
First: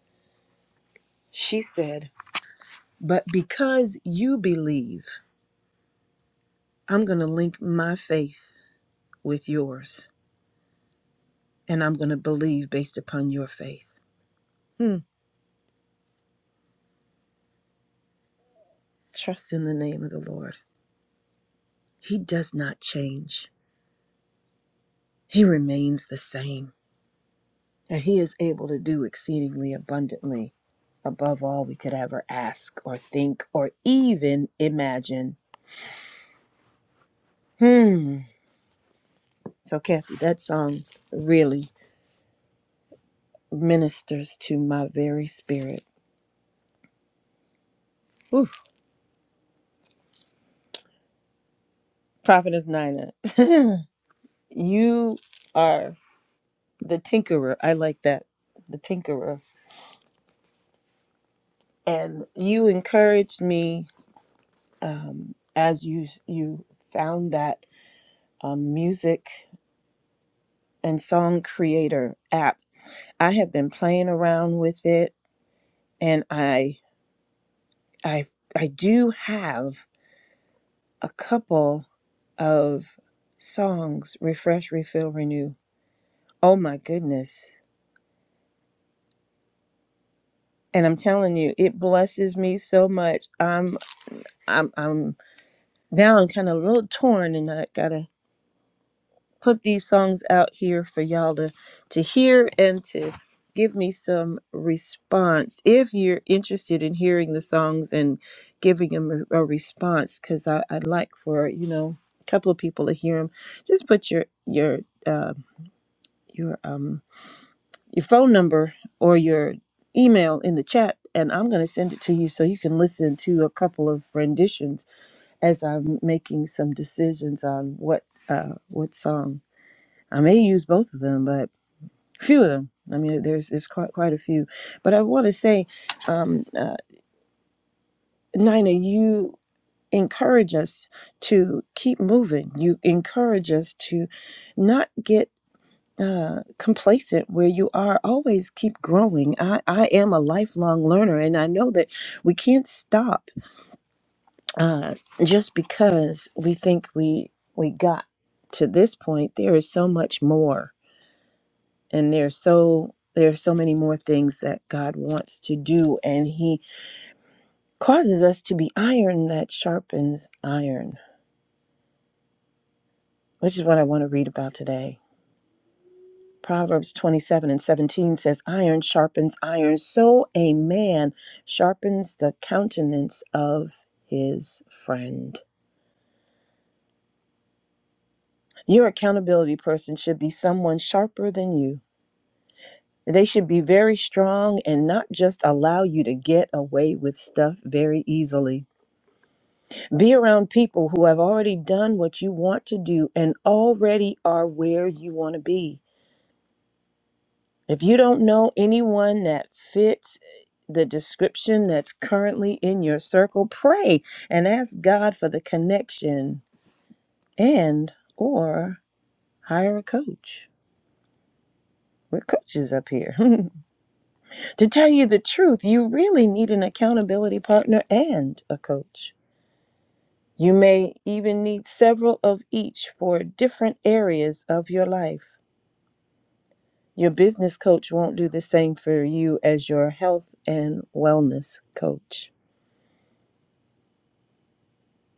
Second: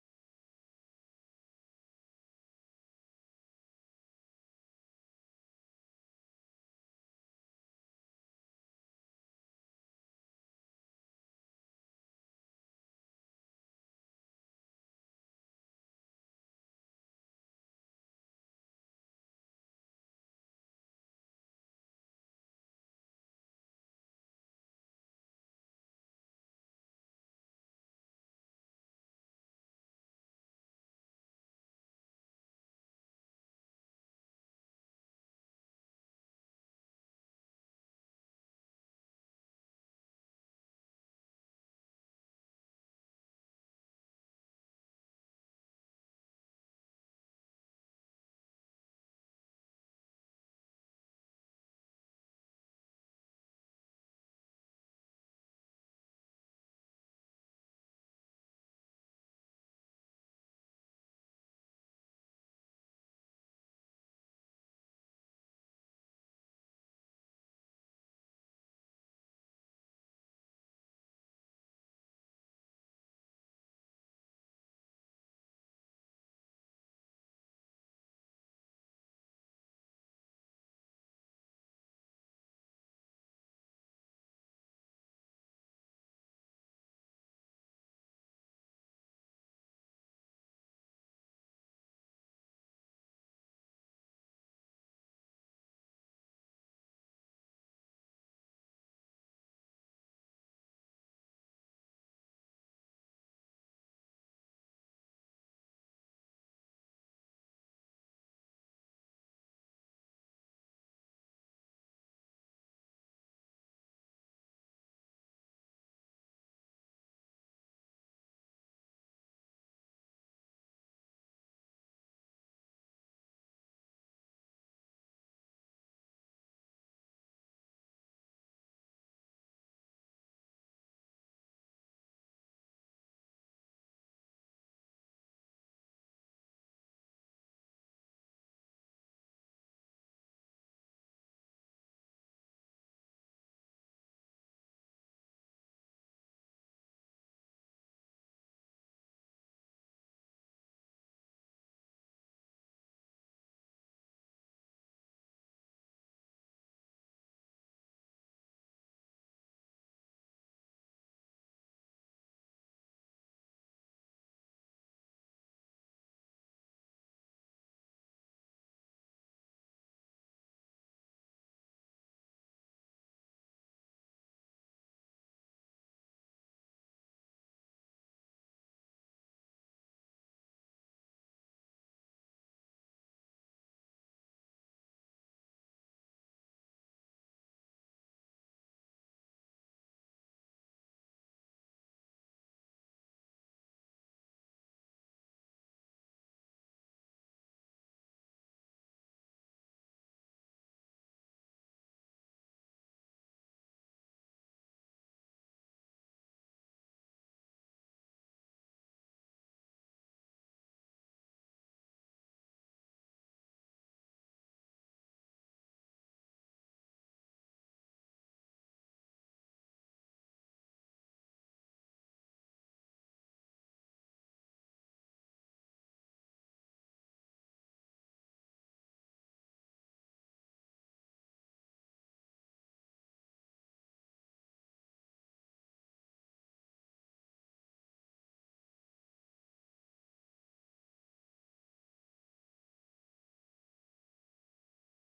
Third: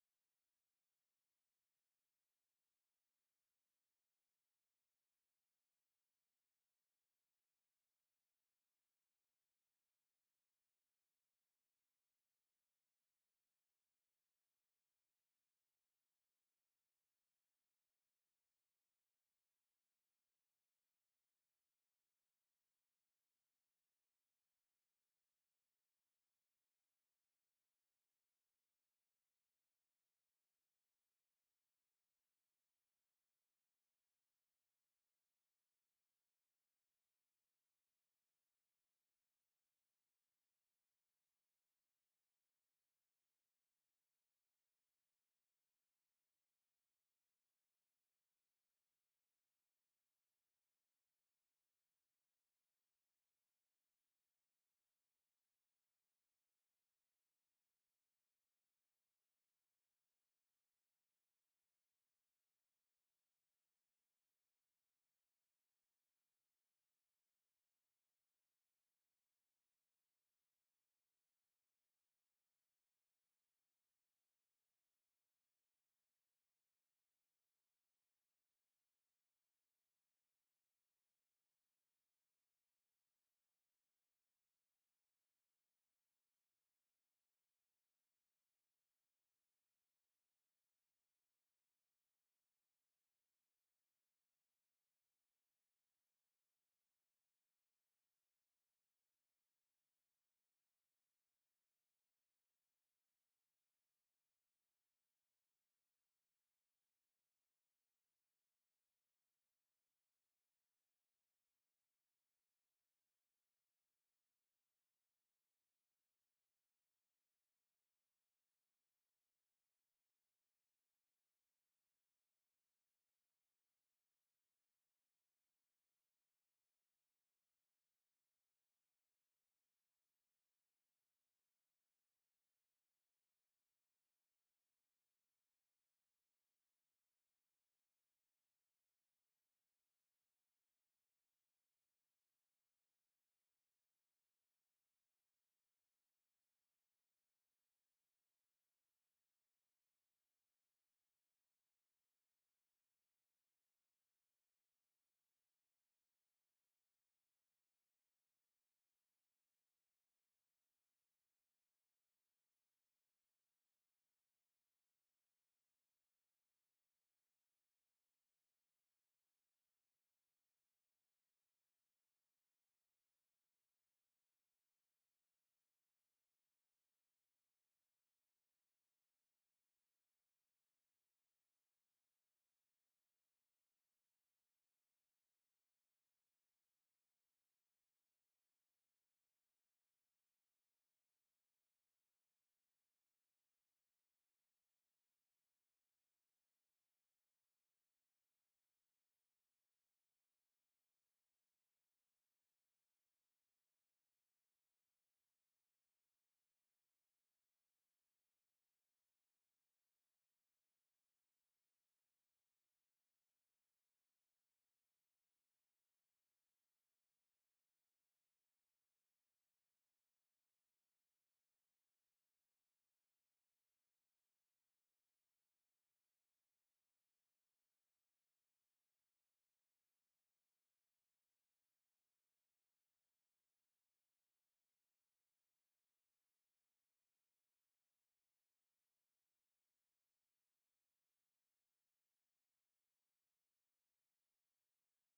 She said, But because you believe, I'm going to link my faith with yours, and I'm going to believe based upon your faith. Hmm. Trust in the name of the Lord. He does not change, He remains the same, and He is able to do exceedingly abundantly above all we could ever ask or think or even imagine. Hmm. So, Kathy, that song really ministers to my very spirit. Oof. Prophetess Nina, you are the tinkerer. I like that, the tinkerer. And you encouraged me um, as you you found that um, music and song creator app. I have been playing around with it, and I I I do have a couple of songs refresh refill renew oh my goodness and i'm telling you it blesses me so much i'm i'm i'm now i'm kind of a little torn and i gotta put these songs out here for y'all to to hear and to give me some response if you're interested in hearing the songs and giving them a, a response because i'd like for you know a couple of people to hear them just put your your uh, your um your phone number or your email in the chat and I'm going to send it to you so you can listen to a couple of renditions as I'm making some decisions on what uh what song. I may use both of them, but a few of them. I mean there's it's quite quite a few. But I want to say um uh, Nina you encourage us to keep moving. You encourage us to not get uh, complacent where you are always keep growing I, I am a lifelong learner and i know that we can't stop uh, just because we think we we got to this point there is so much more and there's so there are so many more things that god wants to do and he causes us to be iron that sharpens iron which is what i want to read about today Proverbs 27 and 17 says, Iron sharpens iron, so a man sharpens the countenance of his friend. Your accountability person should be someone sharper than you. They should be very strong and not just allow you to get away with stuff very easily. Be around people who have already done what you want to do and already are where you want to be. If you don't know anyone that fits eh, the description that's currently in your circle, pray and ask God for the connection and or hire a coach. We're coaches up here. to tell you the truth, you really need an accountability partner and a coach. You may even need several of each for different areas of your life. Your business coach won't do the same for you as your health and wellness coach.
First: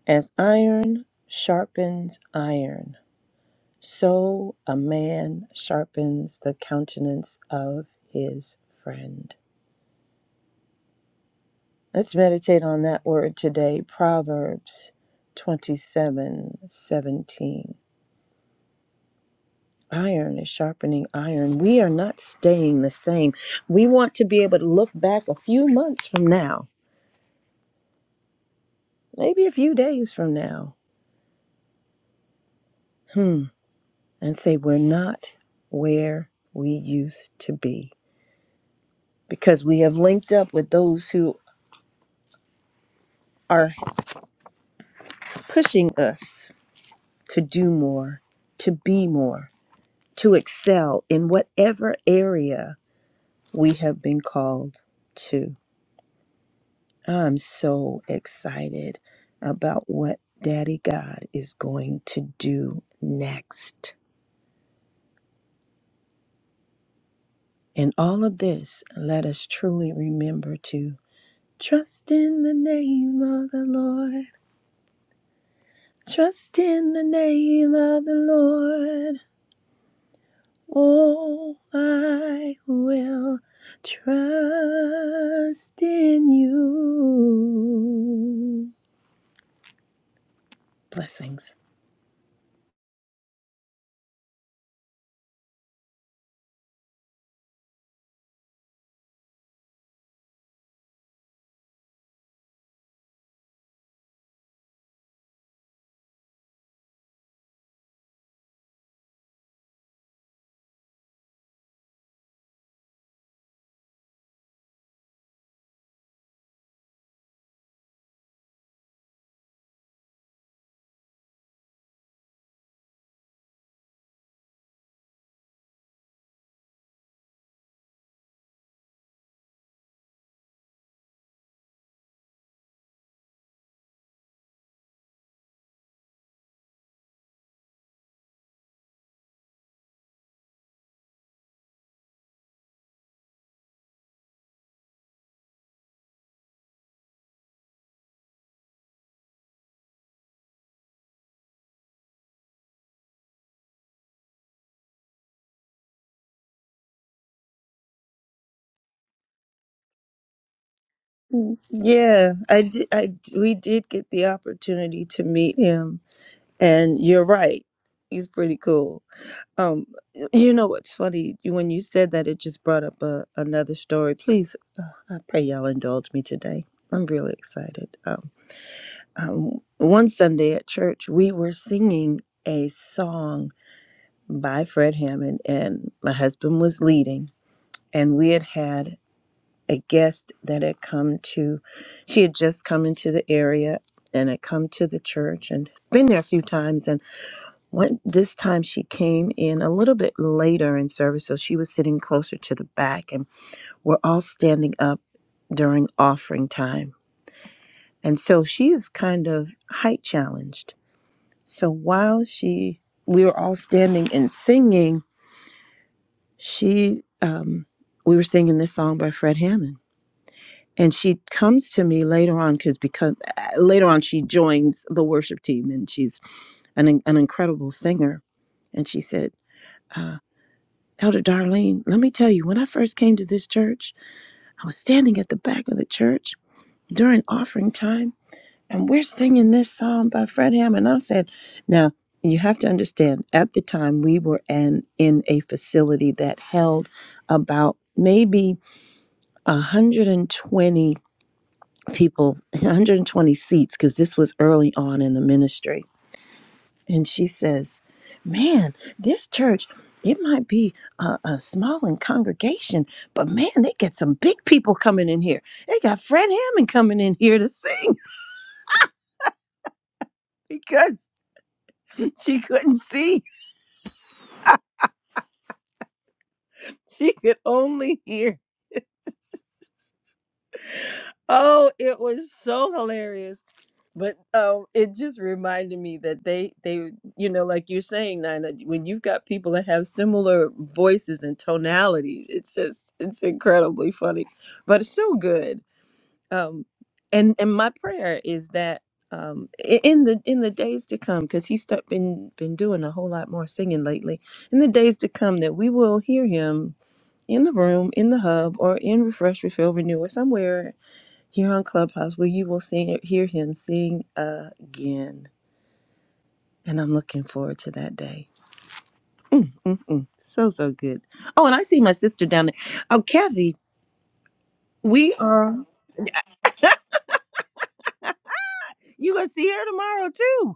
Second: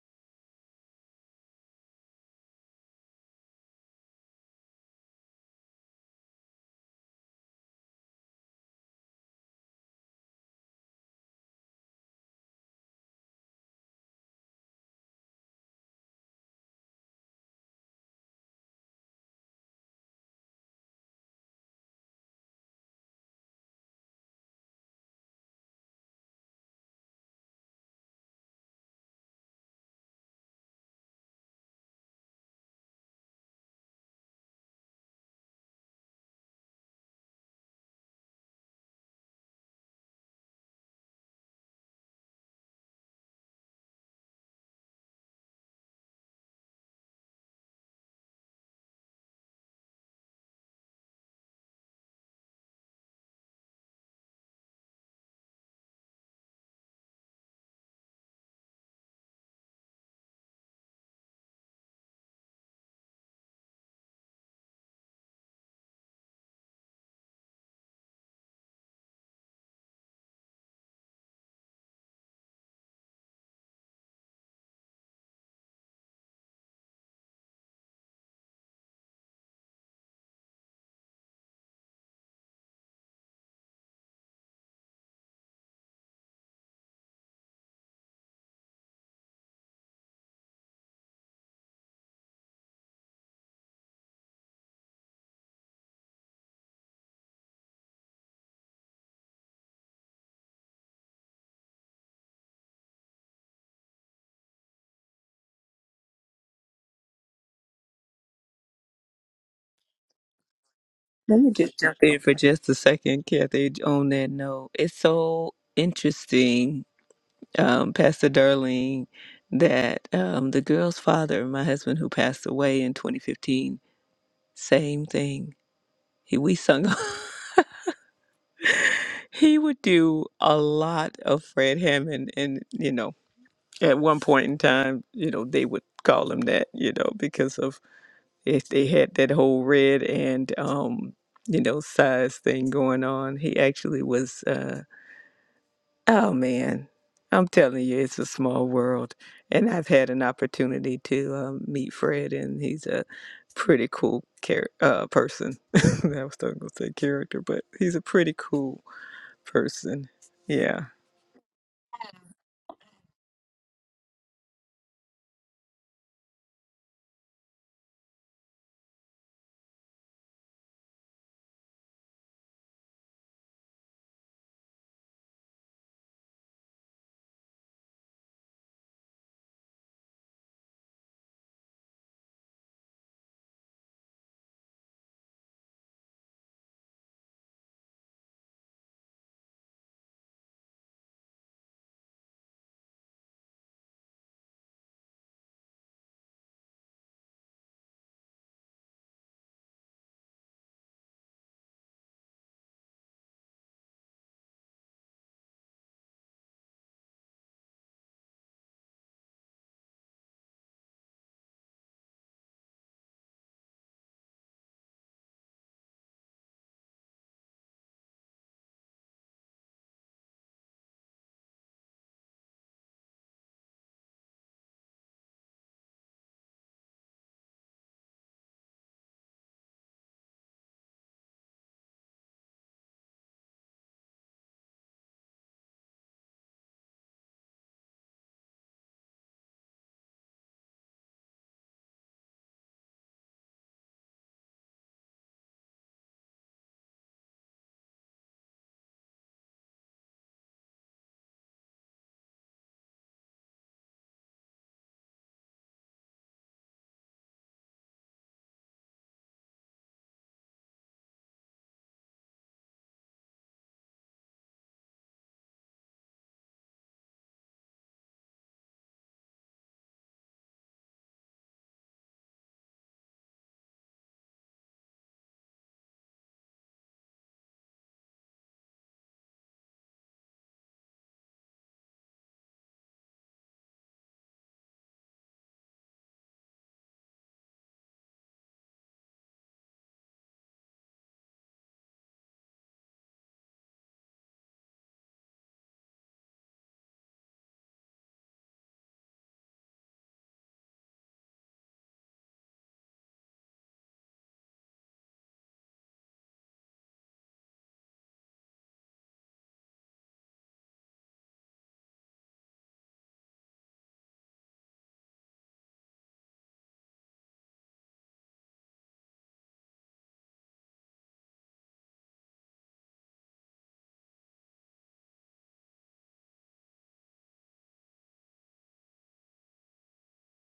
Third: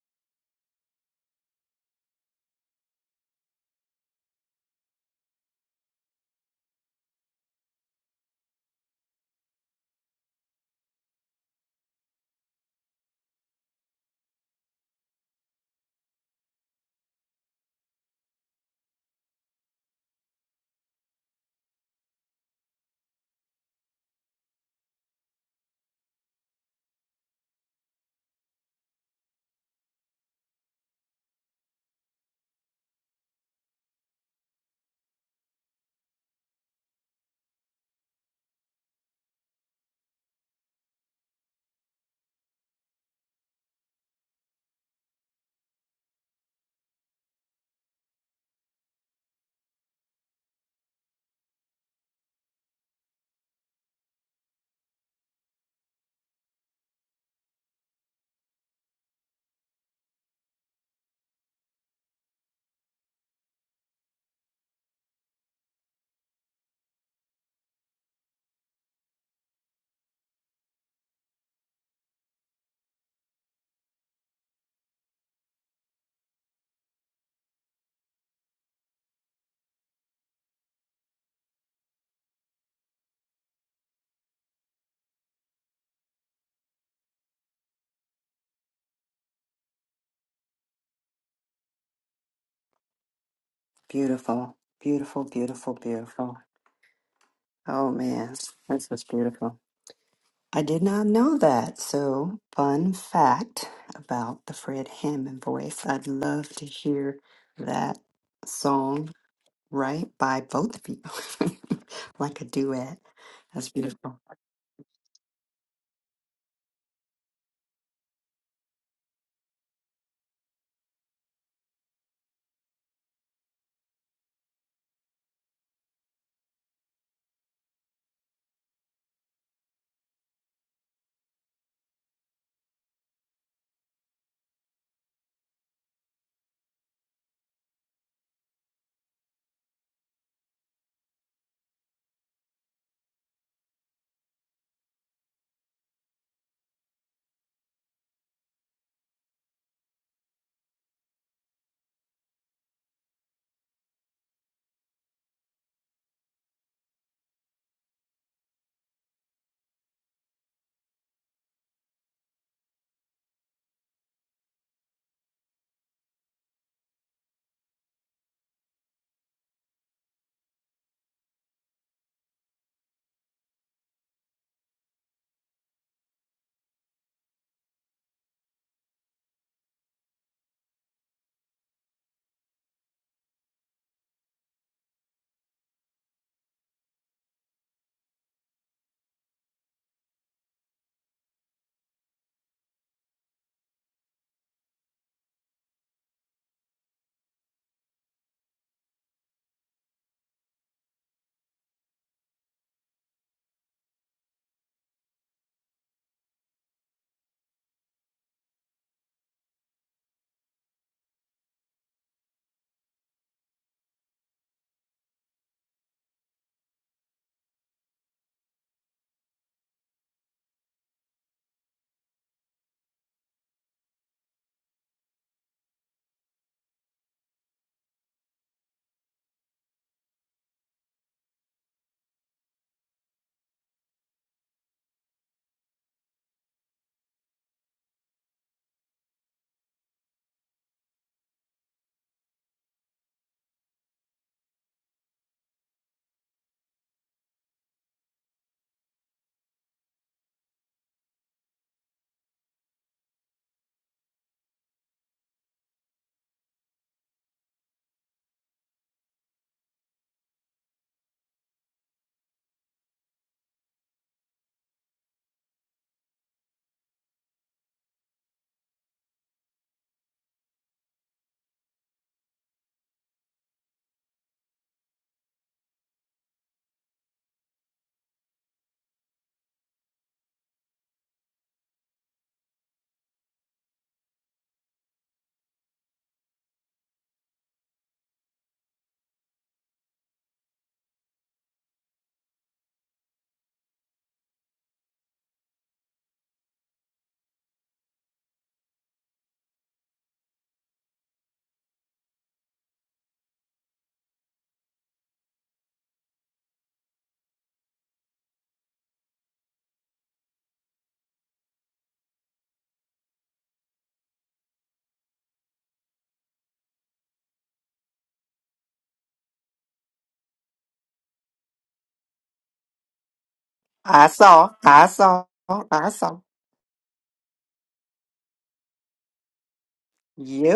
As iron sharpens iron, so a man sharpens the countenance of his friend. Let's meditate on that word today, Proverbs twenty-seven seventeen. Iron is sharpening iron. We are not staying the same. We want to be able to look back a few months from now, maybe a few days from now, hmm, and say, we're not where we used to be because we have linked up with those who are pushing us to do more, to be more, to excel in whatever area we have been called to. I'm so excited about what Daddy God is going to do next. In all of this, let us truly remember to trust in the name of the Lord. Trust in the name of the Lord. Oh, I will trust in you. Blessings.
Let me just jump in for just a second, Kathy, on that note. It's so interesting um, Pastor Darling that um, the girl's father, my husband who passed away in 2015, same thing. He we sung. he would do a lot of Fred Hammond, and you know, at one point in time, you know, they would call him that, you know, because of if they had that whole red and um, you know size thing going on. He actually was. Uh, Oh man, I'm telling you, it's a small world. And I've had an opportunity to um, meet Fred, and he's a pretty cool char- uh, person. I was going to say character, but he's a pretty cool person. Yeah.
Yeah, I did. I d- we did get the opportunity to meet him, and you're right. He's pretty cool. Um, you know what's funny? When you said that, it just brought up a, another story. Please, uh, I pray y'all indulge me today. I'm really excited. Um, um, one Sunday at church, we were singing a song by Fred Hammond, and my husband was leading. And we had had a guest that had come to, she had just come into the area and had come to the church and been there a few times. And one, this time she came in a little bit later in service, so she was sitting closer to the back, and we're all standing up during offering time. And so she is kind of height challenged. So while she, we were all standing and singing, she, um, we were singing this song by Fred Hammond, and she comes to me later on because because uh, later on she joins the worship team and she's an an incredible singer, and she said. Uh, Elder Darlene, let me tell you, when I first came to this church, I was standing at the back of the church during offering time, and we're singing this song by Fred Hammond. I said, now you have to understand, at the time we were in, in a facility that held about maybe 120 people, 120 seats, because this was early on in the ministry. And she says, man, this church, it might be a, a small in congregation, but man, they get some big people coming in here. They got Fred Hammond coming in here to sing because she couldn't see She could only hear. Oh, it was so hilarious. But um, it just reminded me that they they you know like you're saying Nina, when you've got people that have similar voices and tonalities, it's just it's incredibly funny, but it's so good um and and my prayer is that um i- in the in the days to come because he's start, been been doing a whole lot more singing lately in the days to come that we will hear him in the room in the hub or in refresh refill renew or somewhere here on clubhouse where you will sing hear him sing again and i'm looking forward to that day mm, mm, mm. so so good oh and i see my sister down there oh kathy we are you gonna see her tomorrow too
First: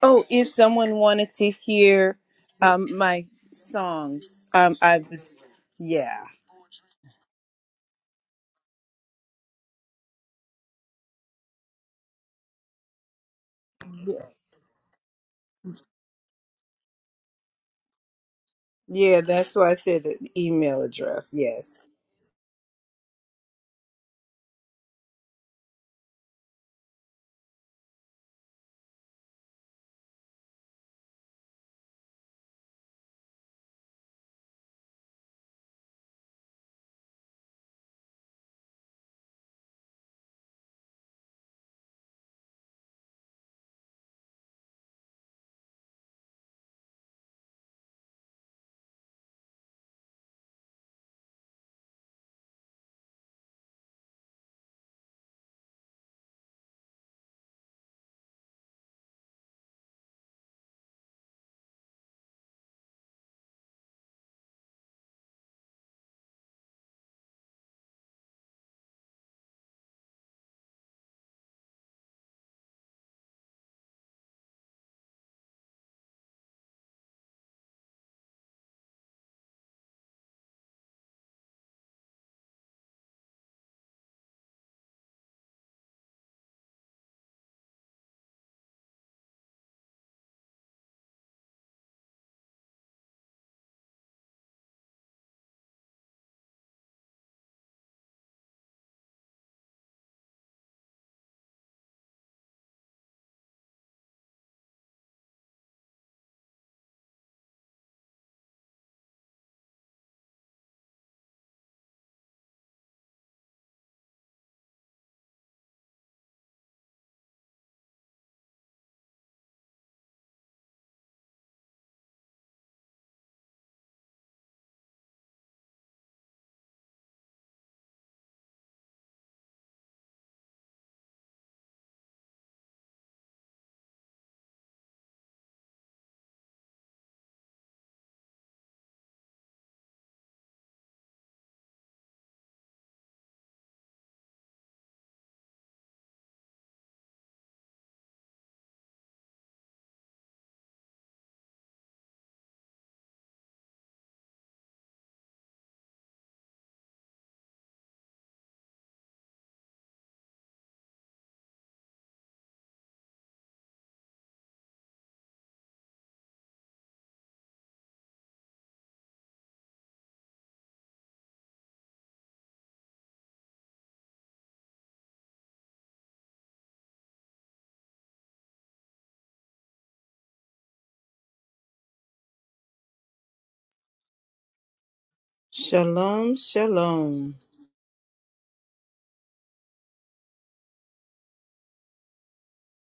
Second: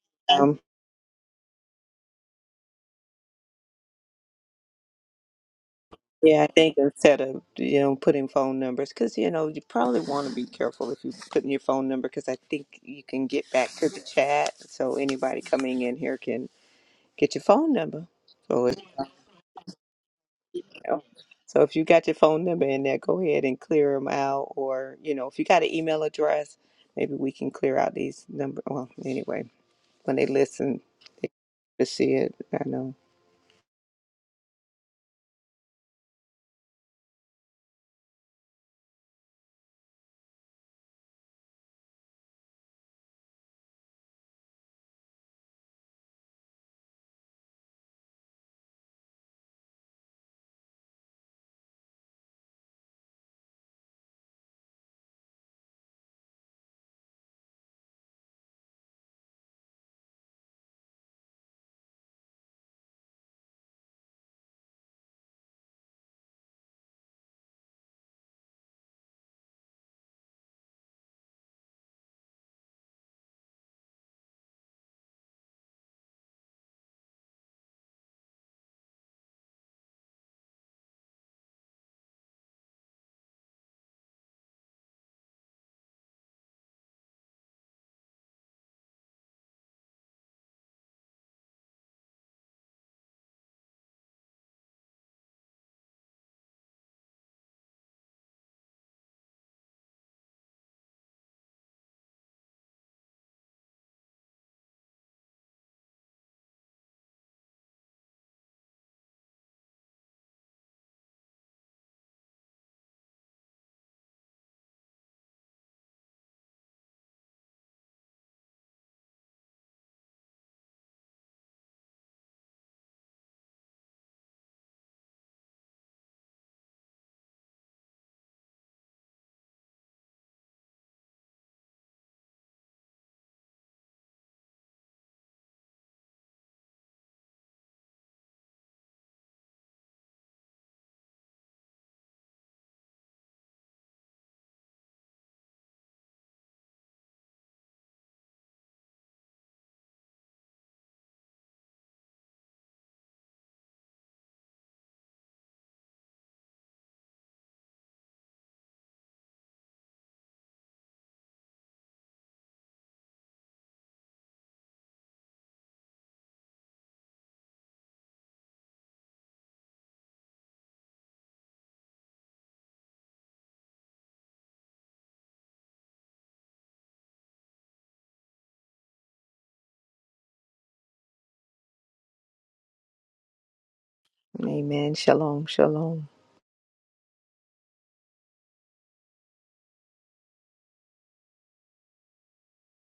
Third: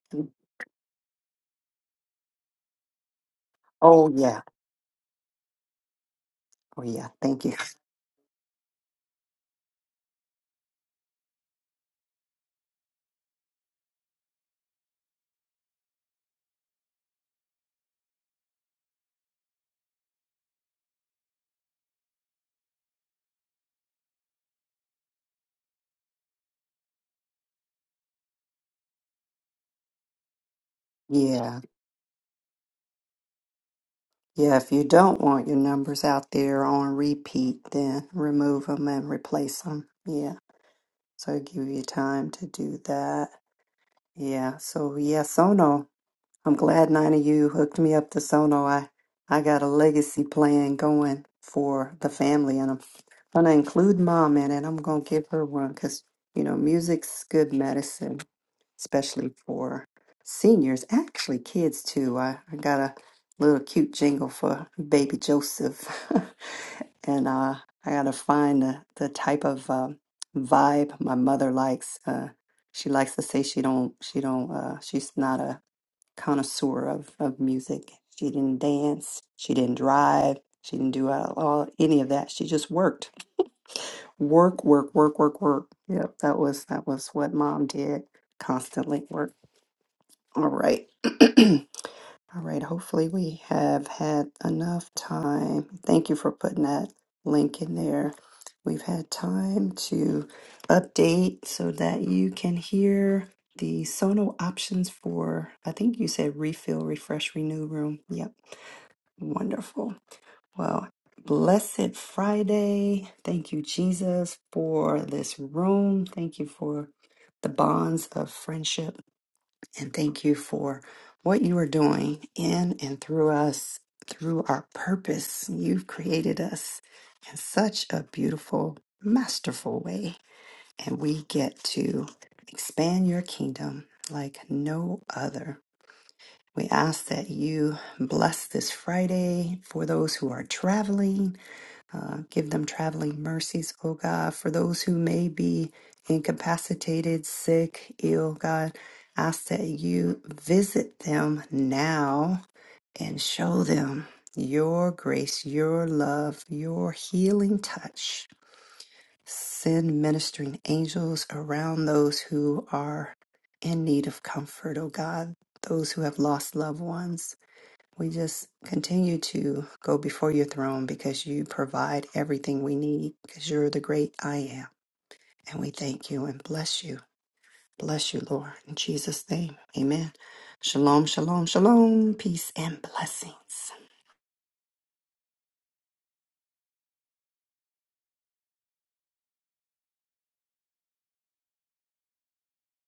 Oh, if
Um,
someone wanted to hear um my songs, um I was yeah.
yeah, I think instead of you know putting phone numbers, because you know you probably want to be careful if you're putting your phone number, because I think you can get back to the chat, so anybody coming in here can get your phone number. So
Yeah, that's why I said the email
know.
address.
So if you
Yes.
got your phone number in there, go ahead and clear them out. Or, you know, if you got an email address, maybe we can clear out these number. Well, anyway, when they listen, they to see it. I know. Amen. Shalom. Shalom.
Shalom, shalom.